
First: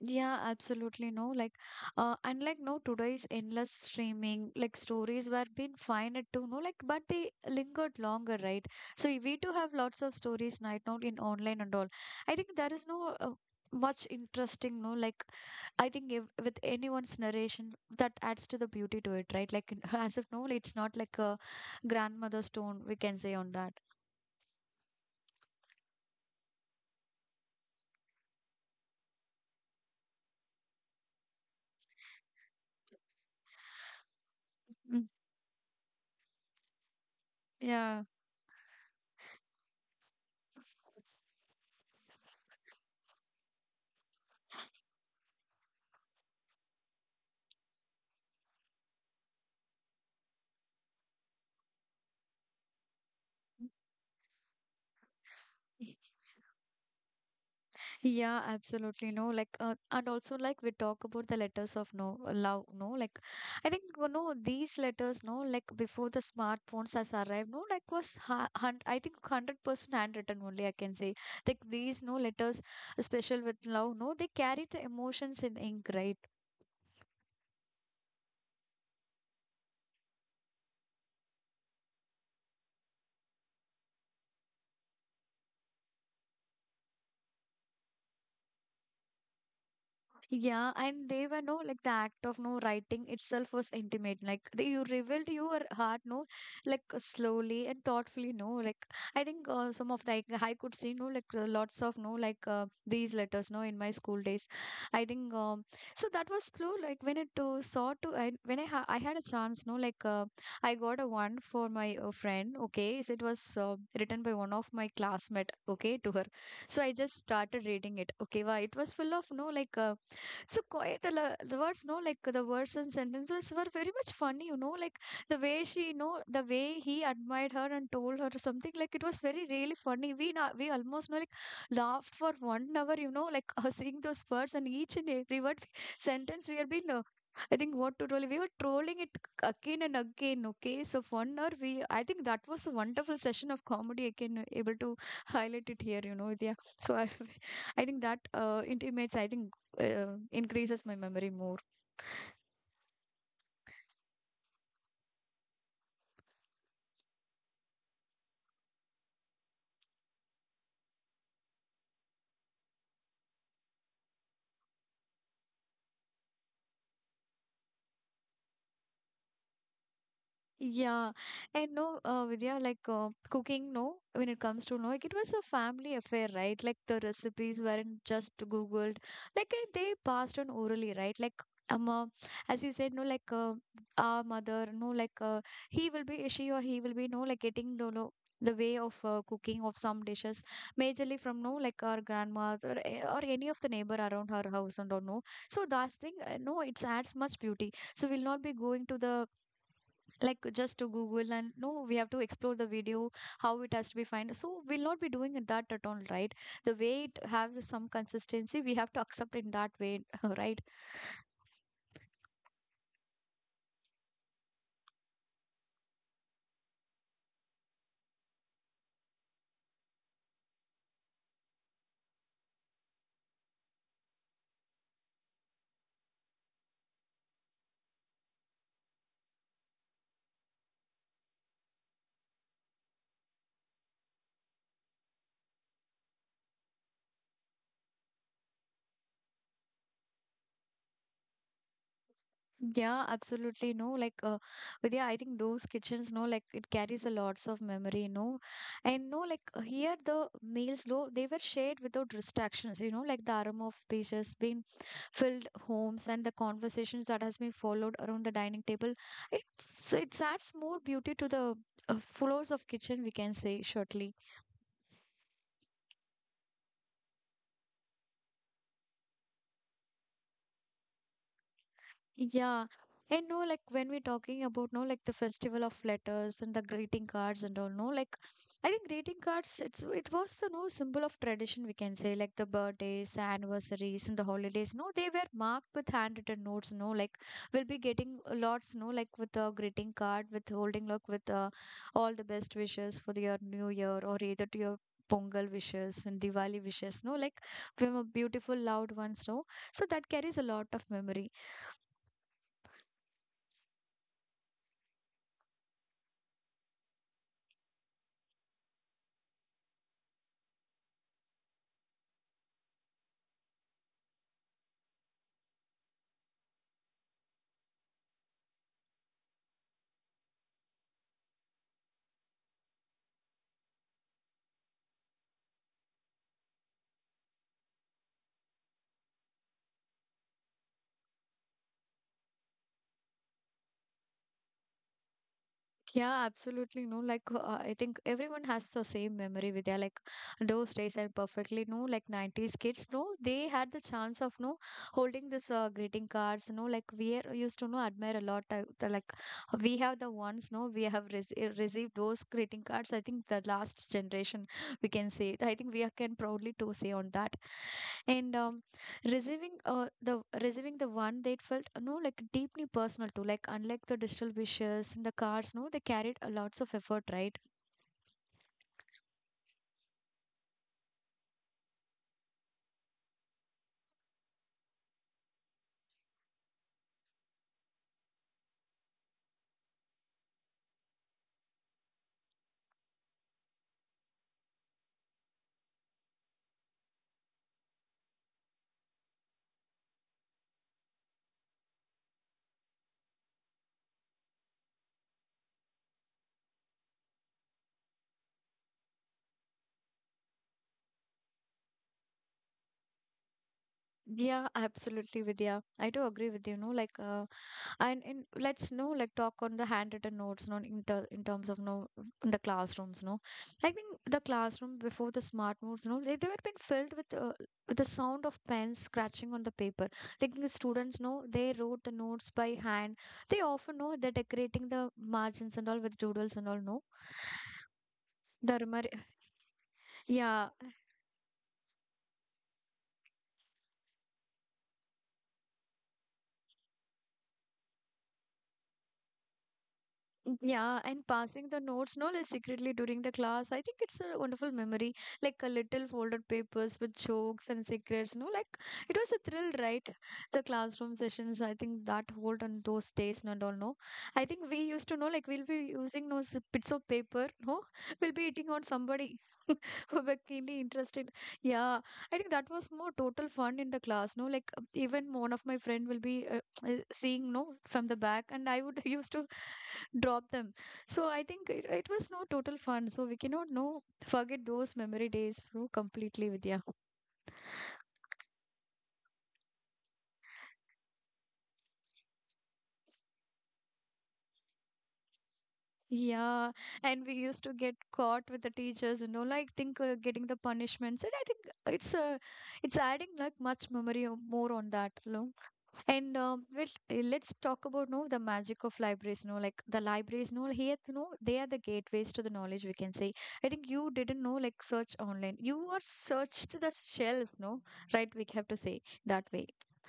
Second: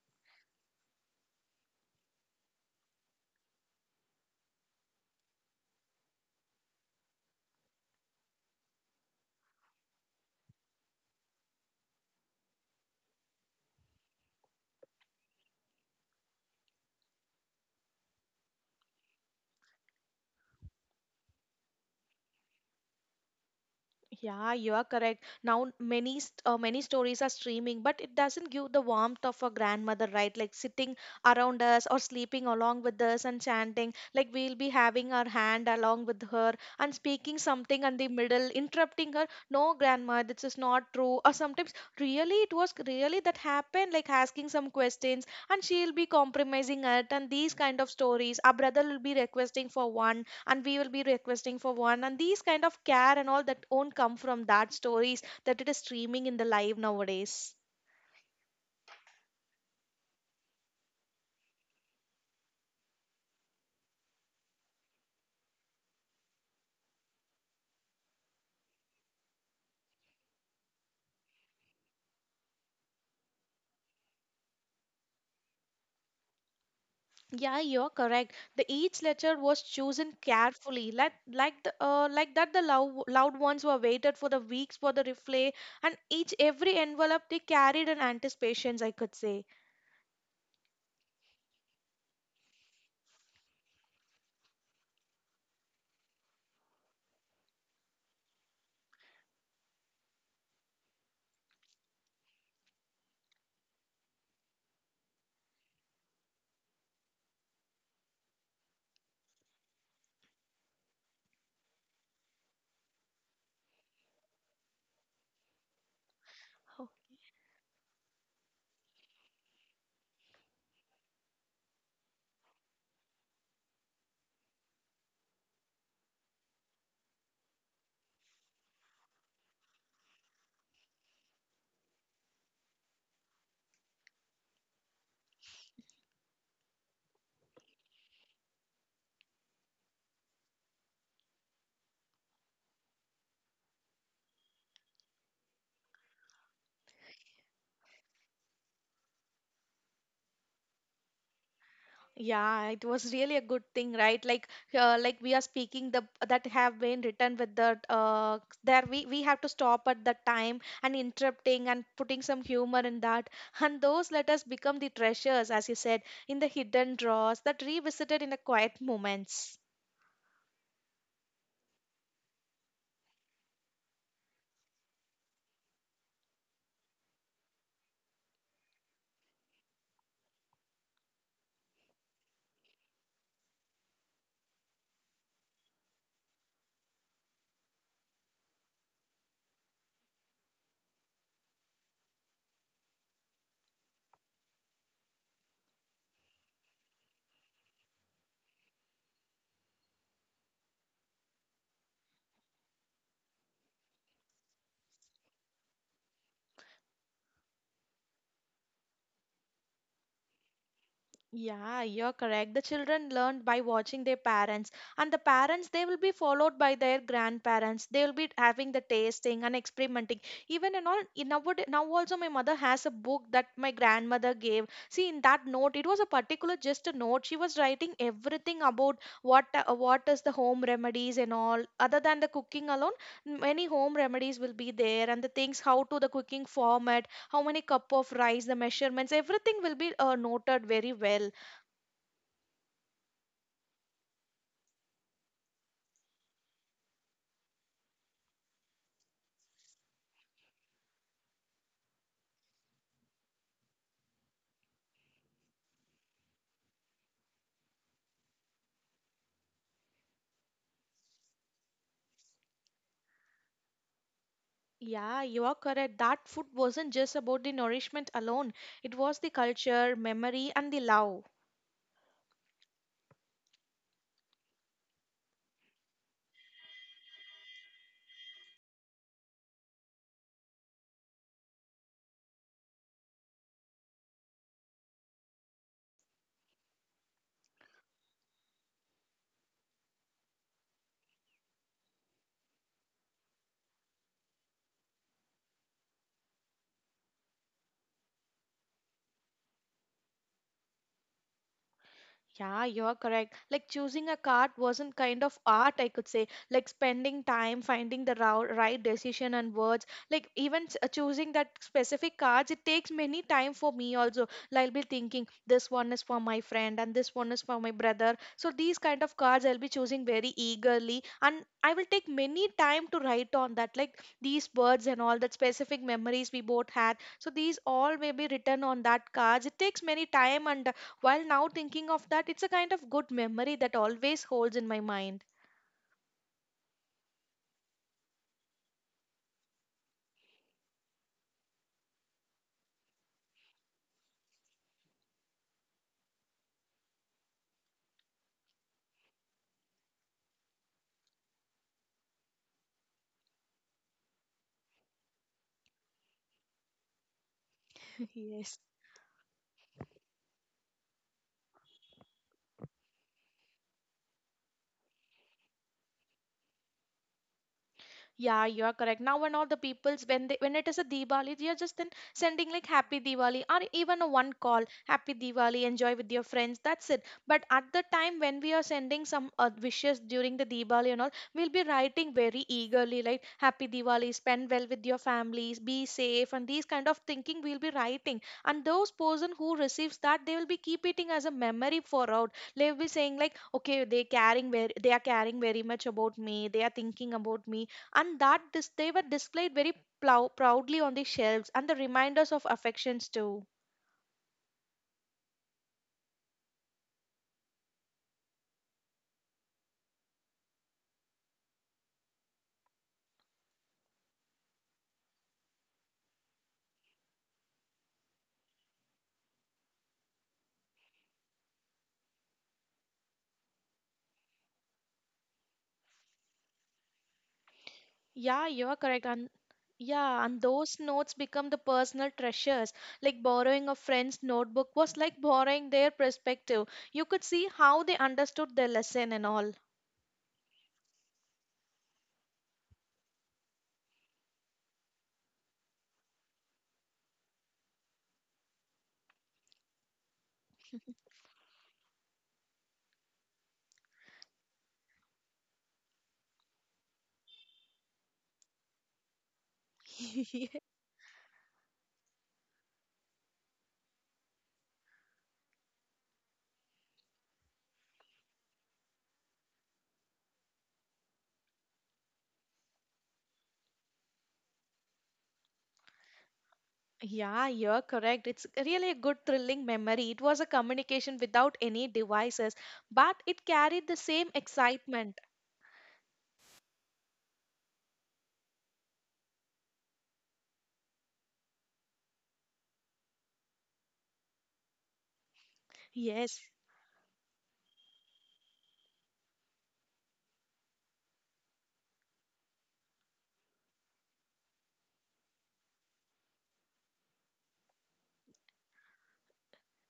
A: Yeah, absolutely no. Like, and like no today's endless streaming, like stories were being fine at two, no, like, but they lingered longer, right? So we do have lots of stories right now in online and all. I think there is no much interesting, no, like I think if, with anyone's narration that adds to the beauty to it, right? Like as if no, it's not like a grandmother's tone we can say on that.
B: Yeah, you are correct. Now many stories are streaming, but it doesn't give the warmth of a grandmother, right? Like sitting around us or sleeping along with us and chanting. Like we'll be
A: Mm,
B: having our hand along with her and speaking something in
A: yeah.
B: the middle, interrupting her. No, grandma, this is not true. Or sometimes really it was really that happened, like asking some questions, and she'll be compromising it and these kind of stories. Our brother will be requesting for one, and we will be requesting for one, and these kind of care and all that won't come from that stories that it is streaming in the live nowadays.
A: Yeah, absolutely. No, like, and also, like, we talk about the letters of no love, no, like, I think, you know, these letters, no, like, before the smartphones has arrived, no, like, was, I think, 100% handwritten only, I can say. Like, these, no, letters, special with love, no, they carry the emotions in ink, right?
B: Yeah, you're correct. The each letter was chosen carefully, like the like that the loud, loud ones were waited for the weeks for the replay, and each every envelope they carried in anticipations, I could say.
A: Yeah, and they were no like the act of no writing itself was intimate. Like they, you revealed your heart, no, like slowly and thoughtfully, no. Like I think some of the like, I could see no like lots of no like these letters, no, in my school days. I think so that was slow. Like when it saw to I, when I had a chance, no, like I got a one for my friend. Okay, so it was written by one of my classmate. Okay, to her, so I just started reading it. Okay, wow, it was full of no like. So quite the, the words, no, like the words and sentences were very much funny, you know, like the way she, you know, the way he admired her and told her something like it was very really funny. We almost know like laughed for 1 hour, you know, like seeing those words and each and every word sentence we had been. I think what to troll. We were trolling it again and again. Okay, so 1 hour we. I think that was a wonderful session of comedy. Again, able to highlight it here. You know, yeah. So I, I think that intimates. I think increases my memory more.
B: Yeah, it was really a good thing, right? Like we are speaking the that have been written with the there we have to stop at the time and interrupting and putting some humor in that. And those letters become the treasures, as you said, in the hidden drawers that revisited in the quiet moments.
A: Yeah, and no, Vidya, like cooking, no, when it comes to no, like it was a family affair, right? Like the recipes weren't just Googled, like they passed on orally, right? Like um, uh, as you said, no, like our mother, no, like he will be, she or he will be, no, like getting the no, the way of cooking of some dishes, majorly from no, like our grandmother or any of the neighbor around her house and or no. So that's thing, no, it adds much beauty. So we'll not be going to the like just to google and no we have to explore the video how it has to be find so we'll not be doing it that at all, right? The way it has is some consistency we have to accept in that way right.
B: Yeah, you're correct. The children learned by watching their parents, and the parents they will be followed by their grandparents. They will be having the tasting and experimenting. Even in all, in now, now also my mother has a book that my grandmother gave. See, in that note, it was a particular just a note. She was writing everything about what what is the home remedies and all. Other than the cooking alone, many home remedies will be there and the things how to the cooking format, how many cup of rice, the measurements, everything will be noted very well.
A: Yeah, absolutely. No, like, but yeah, I think those kitchens, no, like, it carries a lots of memory, no, and no, like, here the meals, though, they were shared without distractions, you know, like the aroma of space has been filled homes and the conversations that has been followed around the dining table. It adds more beauty to the floors of kitchen, we can say shortly.
B: Yeah, you are correct. That food wasn't just about the nourishment alone. It was the culture, memory, and the love.
A: Yeah. And no, like when we're talking about no, like the festival of letters and the greeting cards and all, no, like I think greeting cards, it was the no symbol of tradition we can say, like the birthdays, the anniversaries, and the holidays. No, they were marked with handwritten notes. No, like we'll be getting lots. No, like with a greeting card, with holding like with all the best wishes for your new year or either to your Pongal wishes and Diwali wishes. No, like from a beautiful loved ones. No, so that carries a lot of memory.
B: Yeah, you're correct. Like choosing a card wasn't kind of art, I could say. Like spending time finding the right decision and words. Like even choosing that specific cards, it takes many time for me also. Like, I'll be thinking this one is for my friend and this one is for my brother. So these kind of cards I'll be choosing very eagerly, and I will take many time to write on that. Like these words and all that specific memories we both had. So these all may be written on that cards. It takes many time, and while now thinking of that, it's a kind of good memory that always holds in my mind.
A: Yeah, absolutely. No, like I think everyone has the same memory with their like those days and perfectly no, like 90s kids. No, they had the chance of no holding this greeting cards. No, like used to no admire a lot. The, like we have the ones, no, we have received those greeting cards. I think the last generation, we can say. I think can proudly to say on that. And
B: Yes.
A: receiving the one, they felt no, like deeply personal too, like unlike the digital wishes and the cards, no, they carried a lots of effort, right?
B: Yeah, you are correct. Now, when all the people's when they when it is a Diwali, they are just then sending like Happy Diwali, or even a one call Happy Diwali, enjoy with your friends. That's it. But at the time when we are sending some wishes during the Diwali and all, we'll be writing very eagerly like Happy Diwali, spend well with your families, be safe, and these kind of thinking we'll be writing. And those person who receives that, they will be keep it as a memory for out. They'll be saying like, okay, they are caring very much about me. They are thinking about me and that they were displayed very proudly on the shelves and the reminders of affections too.
A: Yeah, absolutely, Vidya, I do agree with you, no, like and in, let's know, like talk on the handwritten notes, no, in terms of, no, in the classrooms, no, I think the classroom before the smart moves, no, they were been filled with the sound of pens scratching on the paper. Like the students know, they wrote the notes by hand. They often know, they're decorating the margins and all with doodles and all, no.
B: Yeah,
A: the
B: you are
A: remar-
B: correct. And yeah, and
A: yeah.
B: those notes become the personal treasures. Like borrowing a friend's notebook was like borrowing their perspective. You could see how they understood their lesson and all.
A: Yeah, and passing the notes, no, less secretly during the class. I think it's a wonderful memory, like a little folded papers with jokes and secrets. No, like, it was a thrill, right? The classroom sessions, I think, that hold on those days, no, do not know. I think we used to know, like we'll be using those bits of paper, no, we'll be eating on somebody who were keenly interested. Yeah, I think that was more total fun in the class. No, like even one of my friend will be seeing, no, from the back, and I would used to drop them. So I think it was no total fun, so we cannot, no, forget those memory days so completely, Vidya.
B: Yeah, you're correct. It's really a good thrilling memory. It was a communication without any devices, but it carried the same excitement.
A: Yeah, and we used to get caught with the teachers and all, like think getting the punishments. And I think it's uh, it's adding like much memory more on that, no. And
B: Yes.
A: well, let's talk about, no, the magic of libraries. No, like the libraries. No, here, no, they are the gateways to the knowledge, we can say. I think you didn't know, like, search online. You are searched the shelves, no, right? We have to say that way.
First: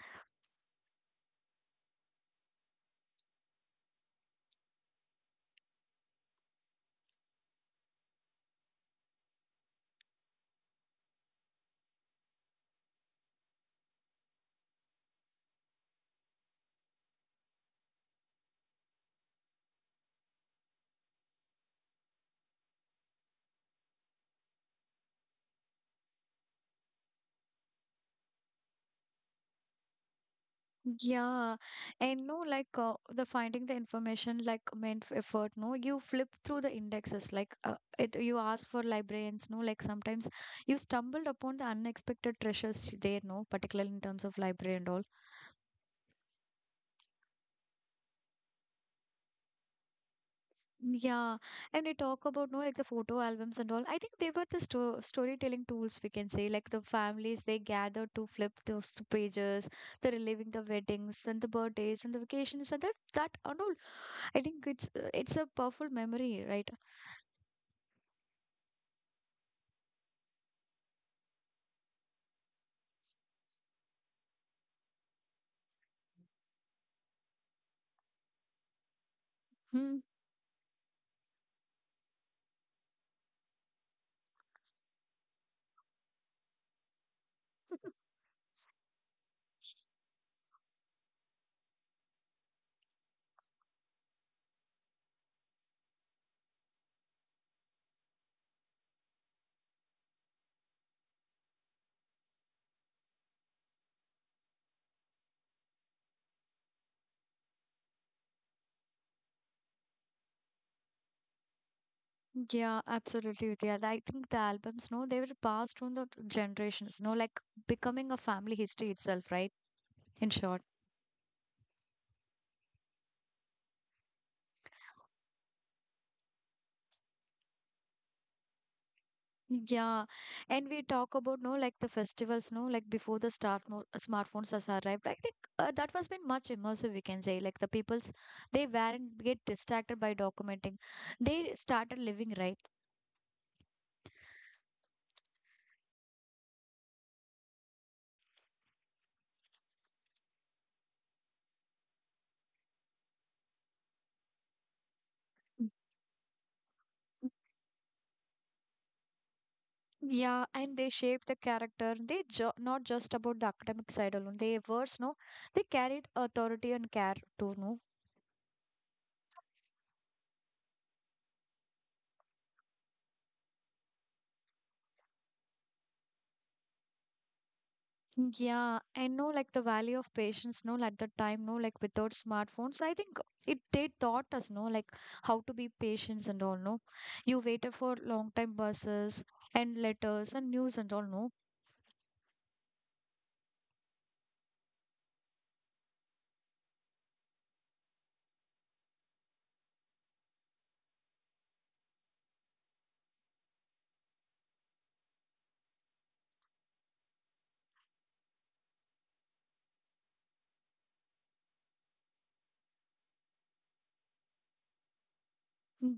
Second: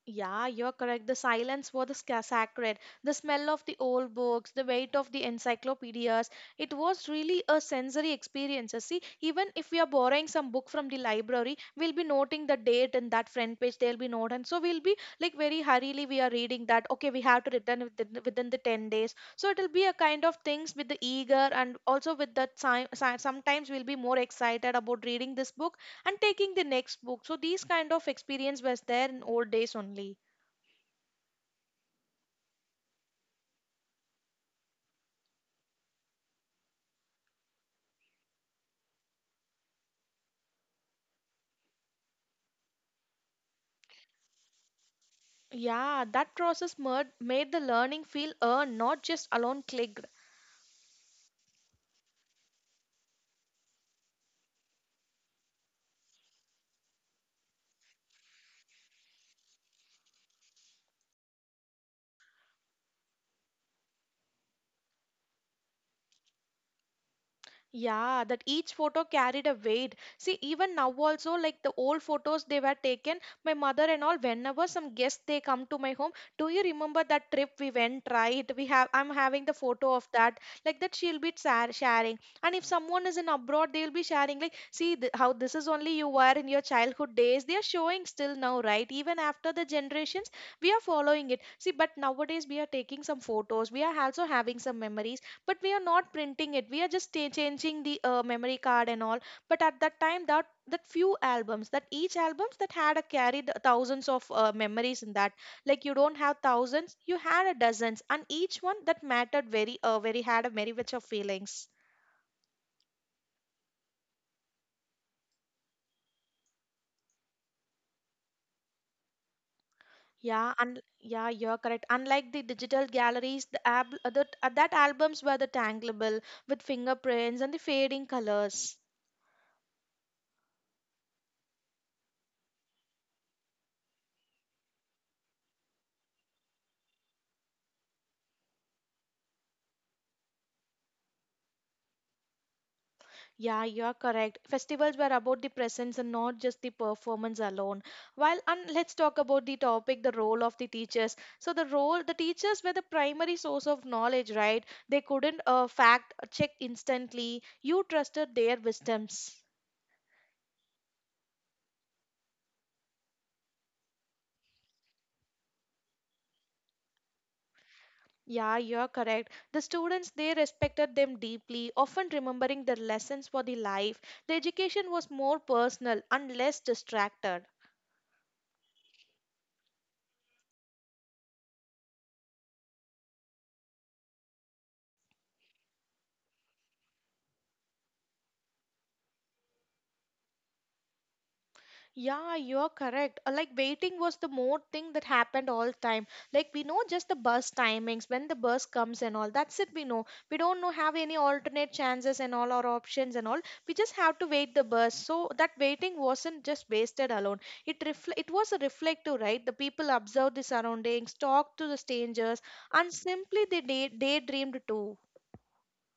B: Yeah, you're correct. The silence was the sacred. The smell of the old books, the weight of the encyclopedias, it was really a sensory experience. See, even if we are borrowing some book from the library, we'll be noting the date and that front page, there'll be note. And so we'll be like very hurriedly, we are reading that. Okay, we have to return within the 10 days. So it'll be a kind of things with the eager and also with the time. Sometimes we'll be more excited about reading this book and taking the next book, so these kind of experience was there in old days only.
A: Yeah, and no, like the finding the information, like, meant for effort. No, you flip through the indexes, like it. You ask for librarians. No, like sometimes you stumbled upon the unexpected treasures there, no, particularly in terms of library and all.
B: Yeah, that process made the learning feel earned, not just alone click.
A: Yeah, and we talk about, no, like the photo albums and all. I think they were the storytelling tools, we can say, like the families, they gathered to flip those two pages, the reliving the weddings and the birthdays and the vacations and that and all. I think it's a powerful memory, right?
B: Yeah, that each photo carried a weight. See, even now also, like the old photos they were taken, my mother and all, whenever some guests they come to my home, do you remember that trip we went, right? We have I'm having the
A: Hmm.
B: photo of that. Like that she'll be sharing. And if someone is in abroad, they'll be sharing like, see how this is only you were in your childhood days. They are showing still now, right? Even after the generations, we are following it. See, but nowadays we are taking some photos. We are also having some memories, but we are not printing it. We are just changing the memory card and all. But at that time, that few albums, that each albums that had a carried thousands of memories in that. Like you don't have thousands, you had a dozens, and each one that mattered very very had a very much of feelings.
A: Yeah, absolutely. Yeah, I think the albums, no, they were passed on the generations, no, like becoming a family history itself, right? In
B: Yeah,
A: short.
B: and yeah, you're correct. Unlike the digital galleries, the that albums were the tanglable with fingerprints and the fading colors.
A: Yeah, and we talk about, no, like the festivals, no, like before the start mo smartphones has arrived. I think that was been much immersive, we can say. Like the people's, they weren't get distracted by documenting. They started living, right.
B: Yeah, you're correct. Festivals were about the presence and not just the performance alone. While and let's talk about the topic, the role of the teachers. So the role, the teachers were the primary source of knowledge, right? They couldn't fact check instantly. You trusted their wisdoms.
A: Yeah, and they shaped the character. They ju not just about the academic side alone. They words, no, they carried authority and care too. No.
B: Yeah, you're correct. The students, they respected them deeply, often remembering their lessons for the life. The education was more personal and less distracted.
A: Yeah, I know, like the value of patience, no, at the time, no, like without smartphones, I think it they taught us, no, like how to be patient and all, no. You waited for long time buses and letters and news and all, no.
B: Yeah, you're correct. Like waiting was the more thing that happened all time. Like we know just the bus timings, when the bus comes and all. That's it we know. We don't know have any alternate chances and all our options and all. We just have to wait the bus. So that waiting wasn't just wasted alone. It was a reflective, right? The people observed the surroundings, talked to the strangers, and simply they daydreamed too.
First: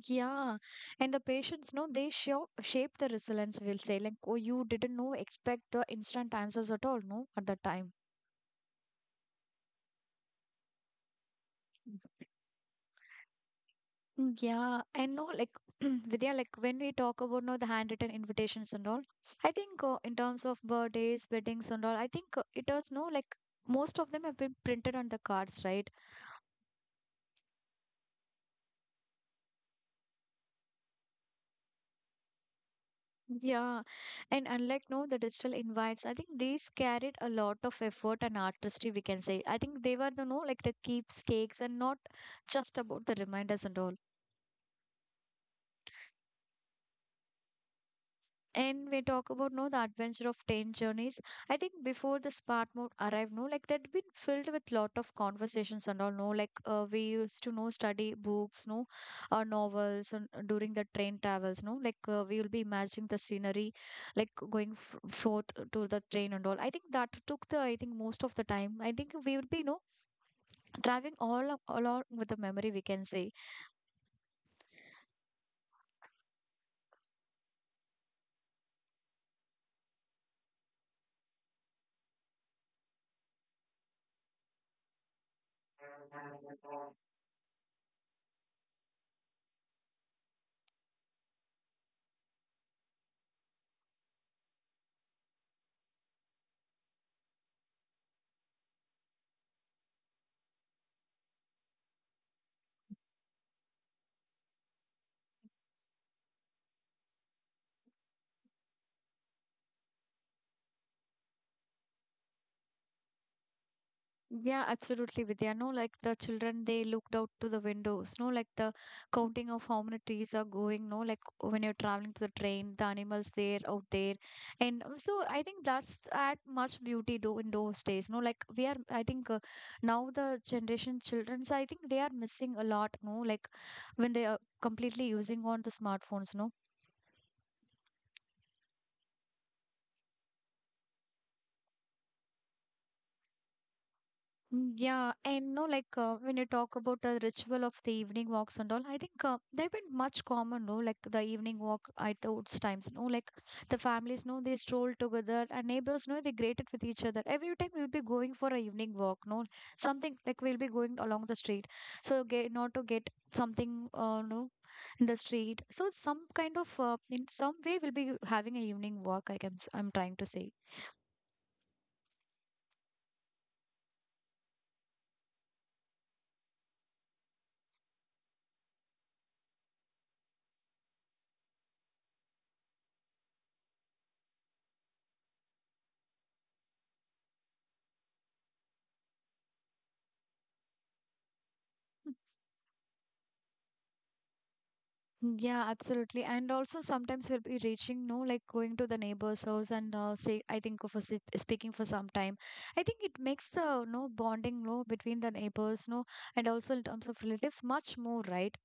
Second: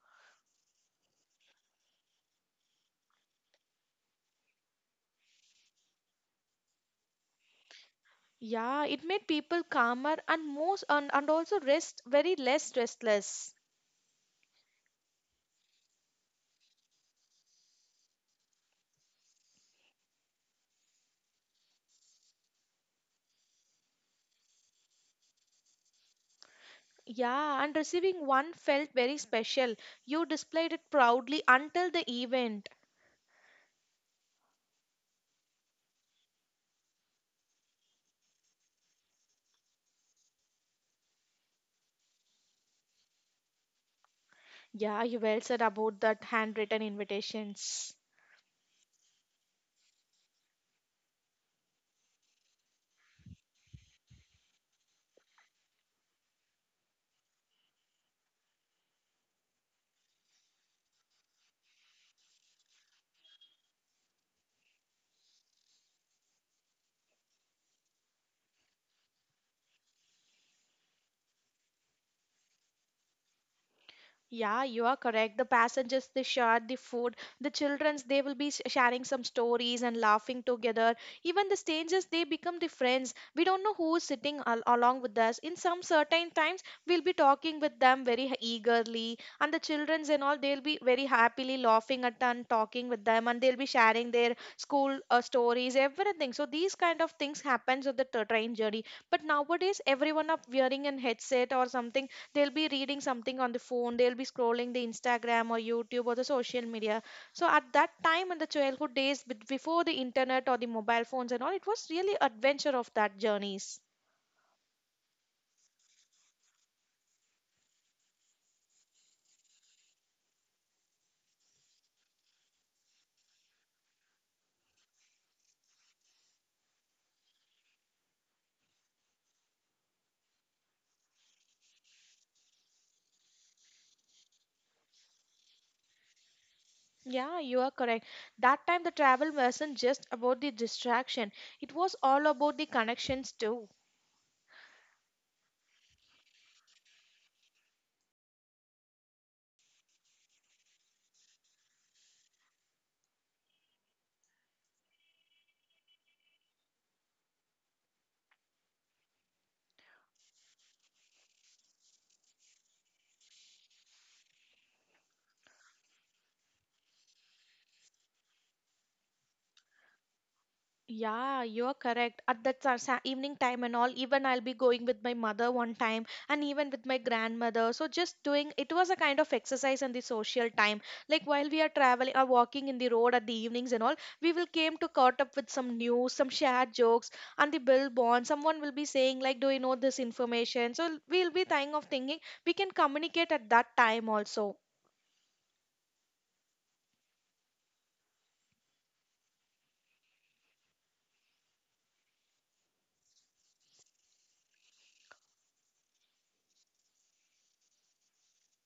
A: Yeah, and the patients, no, they show shape the resilience. We'll say, like, oh, you didn't know expect the instant answers at all, no, at the time.
B: Yeah, it made people calmer and most and also rest very less restless.
A: Mm. Yeah, I know, like, Vidya, like, when we talk about now the handwritten invitations and all, I think in terms of birthdays, weddings, and all, I think it does, no, like most of them have been printed on the cards, right?
B: Yeah, and receiving one felt very special. You displayed it proudly until the event.
A: Yeah, and unlike, no, the digital invites, I think these carried a lot of effort and artistry, we can say. I think they were the, no, like the keepsakes and not just about the reminders and all.
B: Yeah, you well said about that handwritten invitations.
A: And we talk about, no, the adventure of train journeys. I think before the smart mode arrived, no, like that been filled with lot of conversations and all, no, like we used to know, study books, no, novels, and during the train travels, no, like we will be imagining the scenery, like going forth to the train and all. I think that took the, I think, most of the time, I think we will be, no, driving all along with the memory, we can say.
B: Yeah, you are correct. The passengers, they shared the food. The childrens, they will be sharing some stories and laughing together. Even the strangers, they become the friends. We don't know who is sitting along with us. In some certain times, we'll be talking with them very eagerly. And the childrens and all, they'll be very happily laughing at and talking with them. And they'll be sharing their school stories, everything. So these kind of things happens with the train journey. But nowadays, everyone are wearing an headset or something, they'll be reading something on the phone, they'll be scrolling the Instagram or YouTube or the social media. So at that time in the childhood days, before the internet or the mobile phones and all, it was really adventure of that journeys.
A: Yeah, absolutely, Vidya. No, like the children, they looked out to the windows. No, like the counting of how many trees are going. No, like when you're traveling to the train, the animals there out there, and so I think that's add much beauty do in those days. No, like we are. I think now the generation children, so I think they are missing a lot. No, like when they are completely using on the smartphones, no.
B: Yeah, you are correct. That time the travel wasn't just about the distraction, it was all about the connections too.
A: Mm. Yeah, and no, like when you talk about the ritual of the evening walks and all, I think they've been much common, no, like the evening walk at those times, no, like the families, no, they stroll together and neighbors, no, they greeted with each other. Every time we'll be going for a evening walk, no, something like we'll be going along the street, so get not to get something, no, in the street. So some kind of in some way we'll be having a evening walk. I can, I'm trying to say.
B: Yeah, you're correct. At that evening time and all, even I'll be going with my mother one time and even with my grandmother. So just doing it was a kind of exercise and the social time. Like while we are traveling or walking in the road at the evenings and all, we will came to caught up with some news, some shared jokes and the bill bond. Someone will be saying like, do you know this information? So we'll be thinking of thinking we can communicate at that time also.
A: Yeah, absolutely. And also sometimes we'll be reaching, no, like going to the neighbor's house, and say, I think for speaking for some time. I think it makes the, no, bonding, no, between the neighbors, no, and also in terms of relatives, much more, right?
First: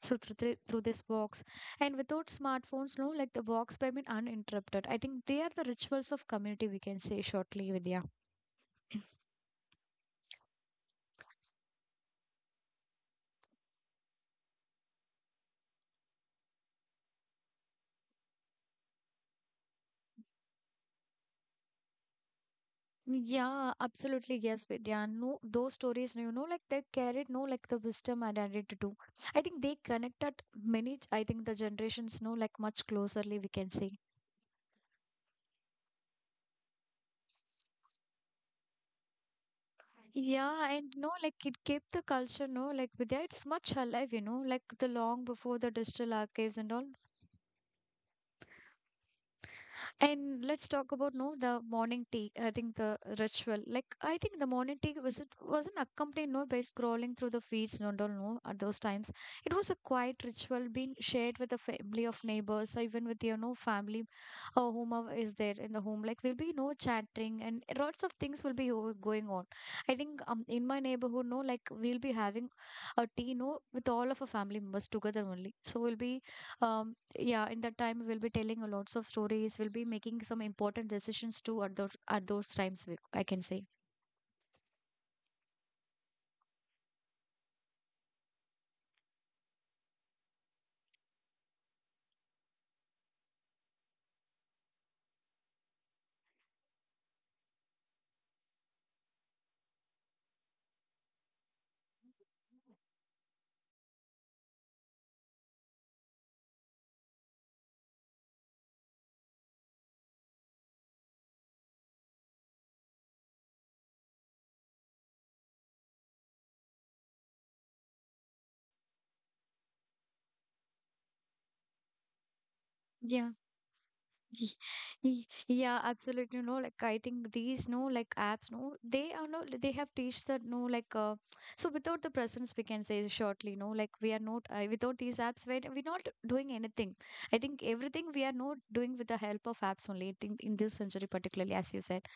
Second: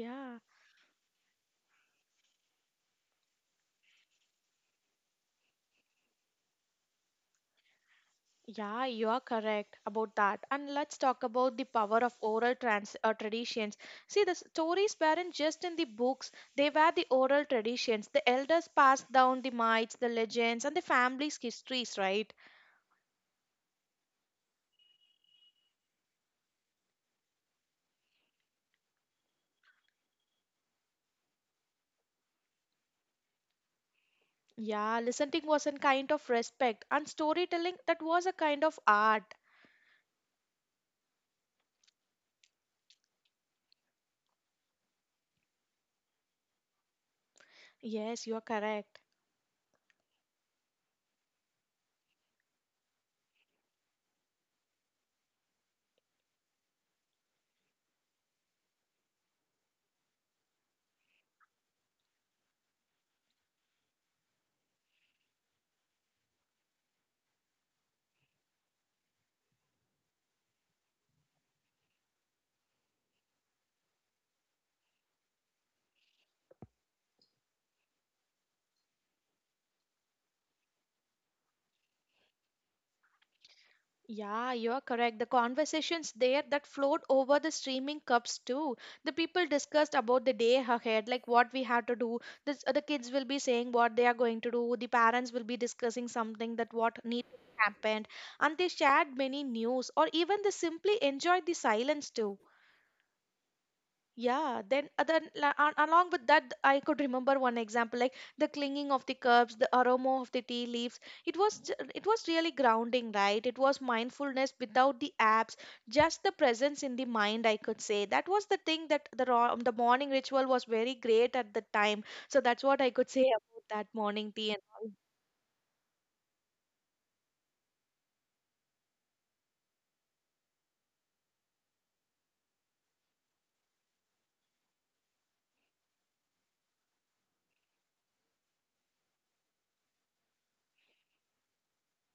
A: So through the, through this box, and without smartphones, no, like the box by being uninterrupted. I think they are the rituals of community, we can say shortly, Vidya.
B: Yeah, you are correct about that. And let's talk about the power of oral trans traditions. See, the stories weren't just in the books, they were the oral traditions. The elders passed down the myths, the legends, and the family's histories, right?
A: Yeah, absolutely. Yes, Vidya. No, those stories, like they carried, no, like the wisdom and identity too. I think they connected many, I think the generations know, like much closerly, we can say.
B: Yeah, listening was a kind of respect, and storytelling that was a kind of art.
A: Yeah, and no, like it kept the culture, no, like, Vidya, it's much alive, like the long before the digital archives and all.
B: Yes, you are correct.
A: And let's talk about, no, the morning tea. I think the ritual. Like I think the morning tea was it wasn't accompanied, no, by scrolling through the feeds. No, no, no. At those times, it was a quiet ritual being shared with the family of neighbors, or even with your, no, family, or whomever is there in the home. Like we'll be, no, chattering, and lots of things will be going on. I think in my neighborhood, no, like we'll be having a tea, no, with all of our family members together only. So we'll be um yeah, in that time we'll be telling a lots of stories, we'll be making some important decisions too at those times, I can say.
B: Yeah, you are correct. The conversations there that flowed over the streaming cups too. The people discussed about the day ahead, like what we had to do. The kids will be saying what they are going to do. The parents will be discussing something that what need to be happened. And they shared many news or even they simply enjoyed the silence too. Yeah, then along with that, I could remember one example like the clinging of the curbs, the aroma of the tea leaves. It was really grounding, right? It was mindfulness without the apps, just the presence in the mind. I could say that was the thing that the morning ritual was very great at the time. So that's what I could
A: Yeah.
B: say about that morning tea
A: Y-
B: and all.
A: Yeah, absolutely. No, like I think these, no, like apps, no, they are, no, they have teach that, no, like so without the presence, we can say shortly, no, like we are not, without these apps, we're not doing anything. I think everything we are not doing with the help of apps only. I think in this century particularly, as you said.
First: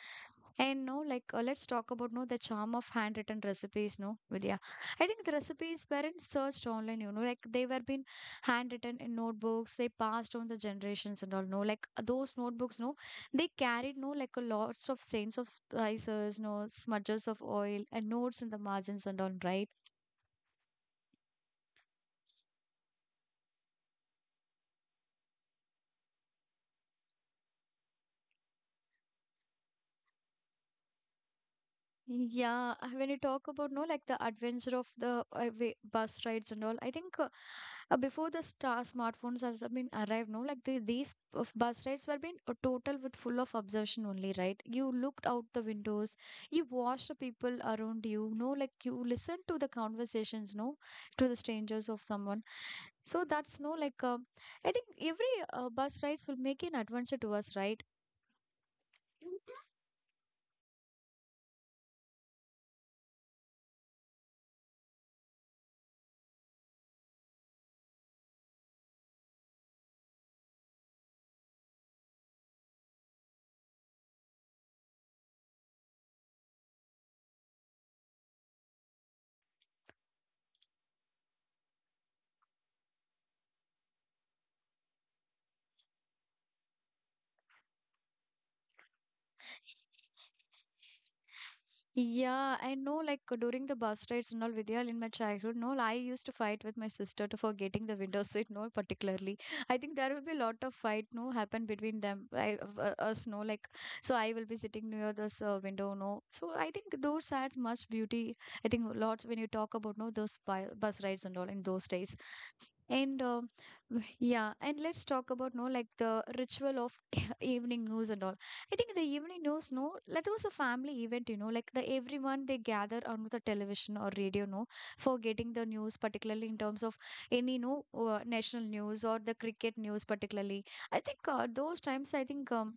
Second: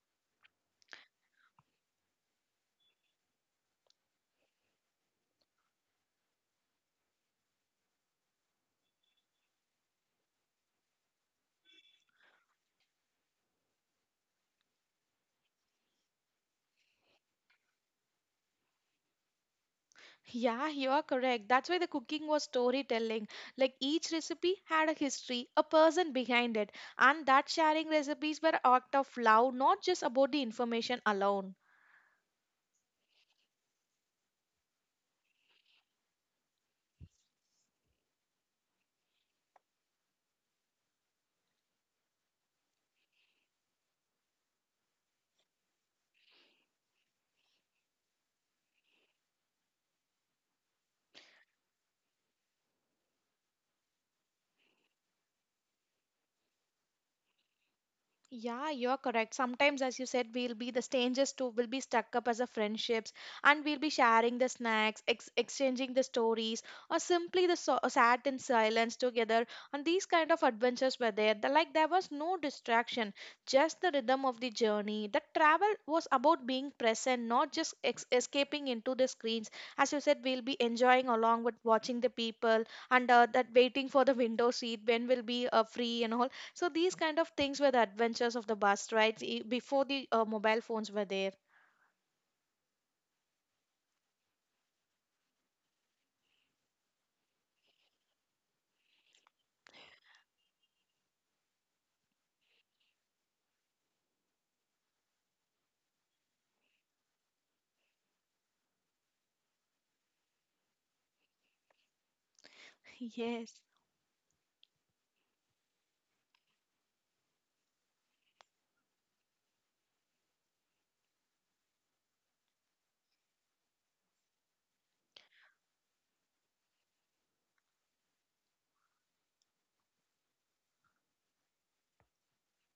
A: And no, like let's talk about, no, the charm of handwritten recipes, no, Vidya. I think the recipes weren't searched online. You know, like they were being handwritten in notebooks, they passed on the generations and all, no, like those notebooks, no, they carried, no, like a lots of stains of spices, no, smudges of oil and notes in the margins and all, right?
B: Yeah, you are correct. That's why the cooking was storytelling. Like each recipe had a history, a person behind it, and that sharing recipes were act of love, not just about the information alone.
A: Yeah, when you talk about, no, like the adventure of the bus rides and all, I think before the star smartphones has been arrived, no, like these of bus rides were been a total with full of observation only, right? You looked out the windows, you watched the people around you, no, like you listened to the conversations, no, to the strangers of someone. So that's, no, like I think every bus rides will make an adventure to us, right?
B: Yeah, you're correct. Sometimes, as you said, we'll be the strangers too, will be stuck up as a friendships, and we'll be sharing the snacks, ex exchanging the stories, or simply the sat in silence together. And these kind of adventures were there. The, like there was no distraction, just the rhythm of the journey. The travel was about being present, not just ex escaping into the screens. As you said, we'll be enjoying along with watching the people and that waiting for the window seat when we'll be free and all, so these kind of things were the adventures of the bus rides before the mobile phones were there.
A: Yeah, I know, like during the bus rides and all, Vidya, in my childhood, no, I used to fight with my sister to for getting the window seat, no, particularly. I think there will be a lot of fight, no, happen between them, I, us, no, like, so I will be sitting near this window, no. So I think those had much beauty. I think lots when you talk about, no, those bus rides and all in those days and
B: Yes.
A: yeah and let's talk about no like the ritual of evening news and all. I think the evening news, no, that was a family event, you know, like the everyone they gather on the television or radio, no, for getting the news, particularly in terms of any no national news or the cricket news particularly. I think those times, I think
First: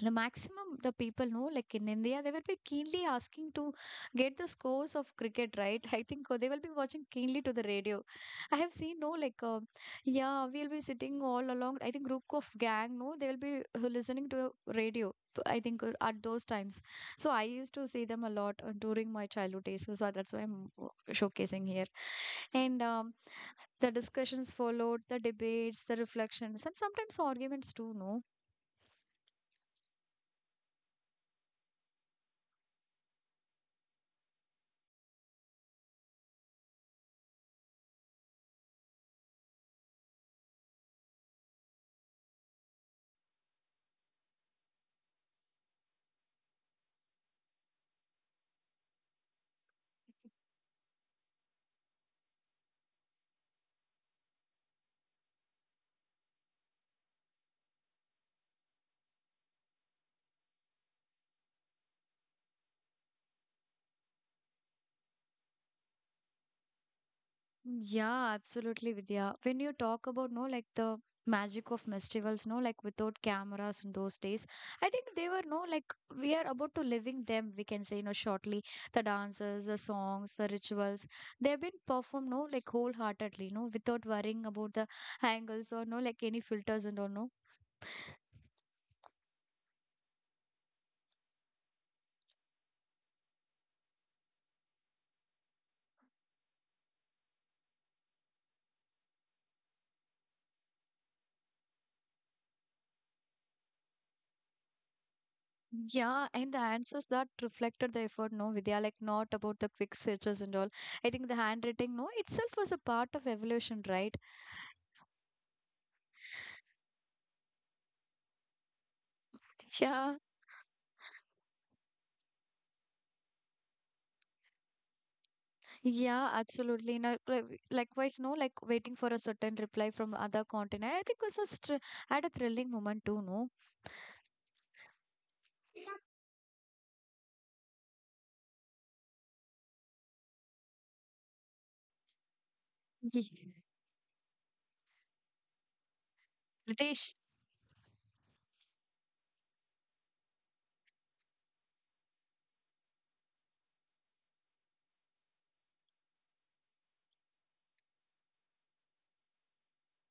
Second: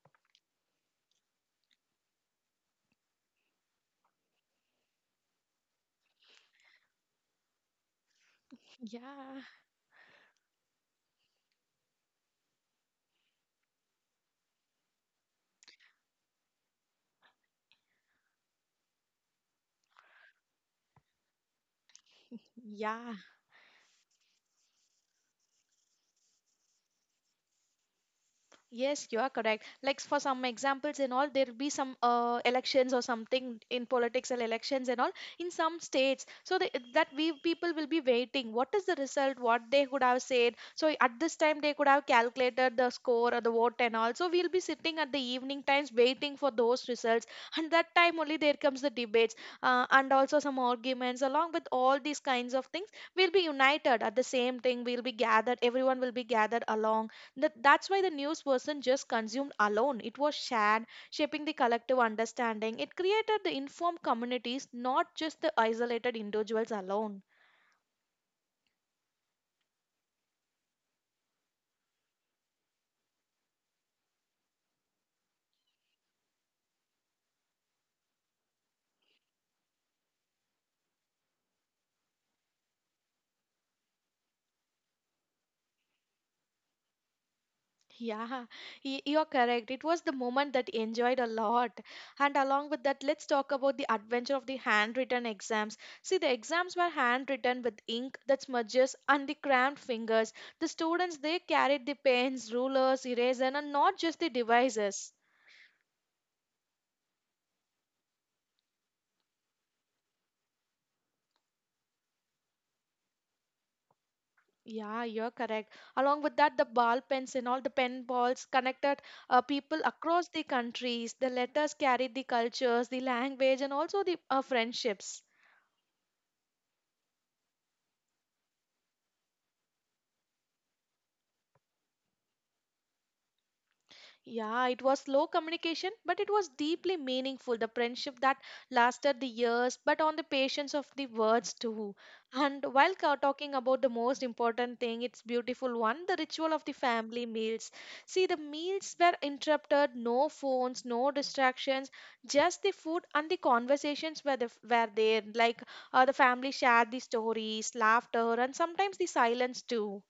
A: the maximum the people know like in India they will be keenly asking to get the scores of cricket, right? I think they will be watching keenly to the radio. I have seen, no, like
B: Yeah.
A: yeah, we'll be sitting all along, I think group of gang, no, they will be listening to radio, I think at those times. So I used to see them a lot during my childhood days, so that's why I'm uh, showcasing here. And
B: Yeah.
A: the discussions followed, the debates, the reflections, and sometimes arguments too, no.
B: Yes, you are correct. Like for some examples and all, there'll be some elections or something in political elections and all in some states. So they, that we people will be waiting. What is the result? What they could have said? So at this time they could have calculated the score or the vote and all. So we'll be sitting at the evening times waiting for those results. And that time only there comes the debates and also some arguments along with all these kinds of things. We'll be united at the same thing. We'll be gathered. Everyone will be gathered along that, that's why the news wasn't just consumed alone, it was shared, shaping the collective understanding. It created the informed communities, not just the isolated individuals alone.
A: Yeah, absolutely, Vidya. When you talk about, no, like the magic of festivals, no, like without cameras in those days, I think they were, no, like we are about to living them. We can say, you know, shortly the dances, the songs, the rituals. They have been performed, no, like wholeheartedly, no, without worrying about the angles or, no, like any filters and all, no.
B: Yeah, you're correct. It was the moment that enjoyed a lot. And along with that, let's talk about the adventure of the handwritten exams. See, the exams were handwritten with ink that smudges and the cramped fingers. The students, they carried the pens, rulers, eraser, and not just the devices.
A: Yeah, and the answers that reflected the effort, no, Vidya, like not about the quick searches and all. I think the handwriting, no, itself was a part of evolution, right?
B: Yeah, you're correct. Along with that, the ball pens and all the pen balls connected people
A: Yeah.
B: across the countries. The letters carried the cultures, the language, and also the friendships.
A: Yeah, absolutely. No, likewise, no, like waiting for a certain reply from other continent. I think was a had a thrilling moment too, no?
B: Yeah, it was slow communication, but it was deeply meaningful. The friendship that lasted the years, but on the patience of the words too. And while
A: Yeah.
B: talking about the most important thing, it's beautiful one the ritual of the
A: Ritesh,
B: family meals. See, the meals were interrupted, no phones, no distractions, just the food and the conversations were, the, were there. Like the family shared the stories, laughter, and sometimes the silence too.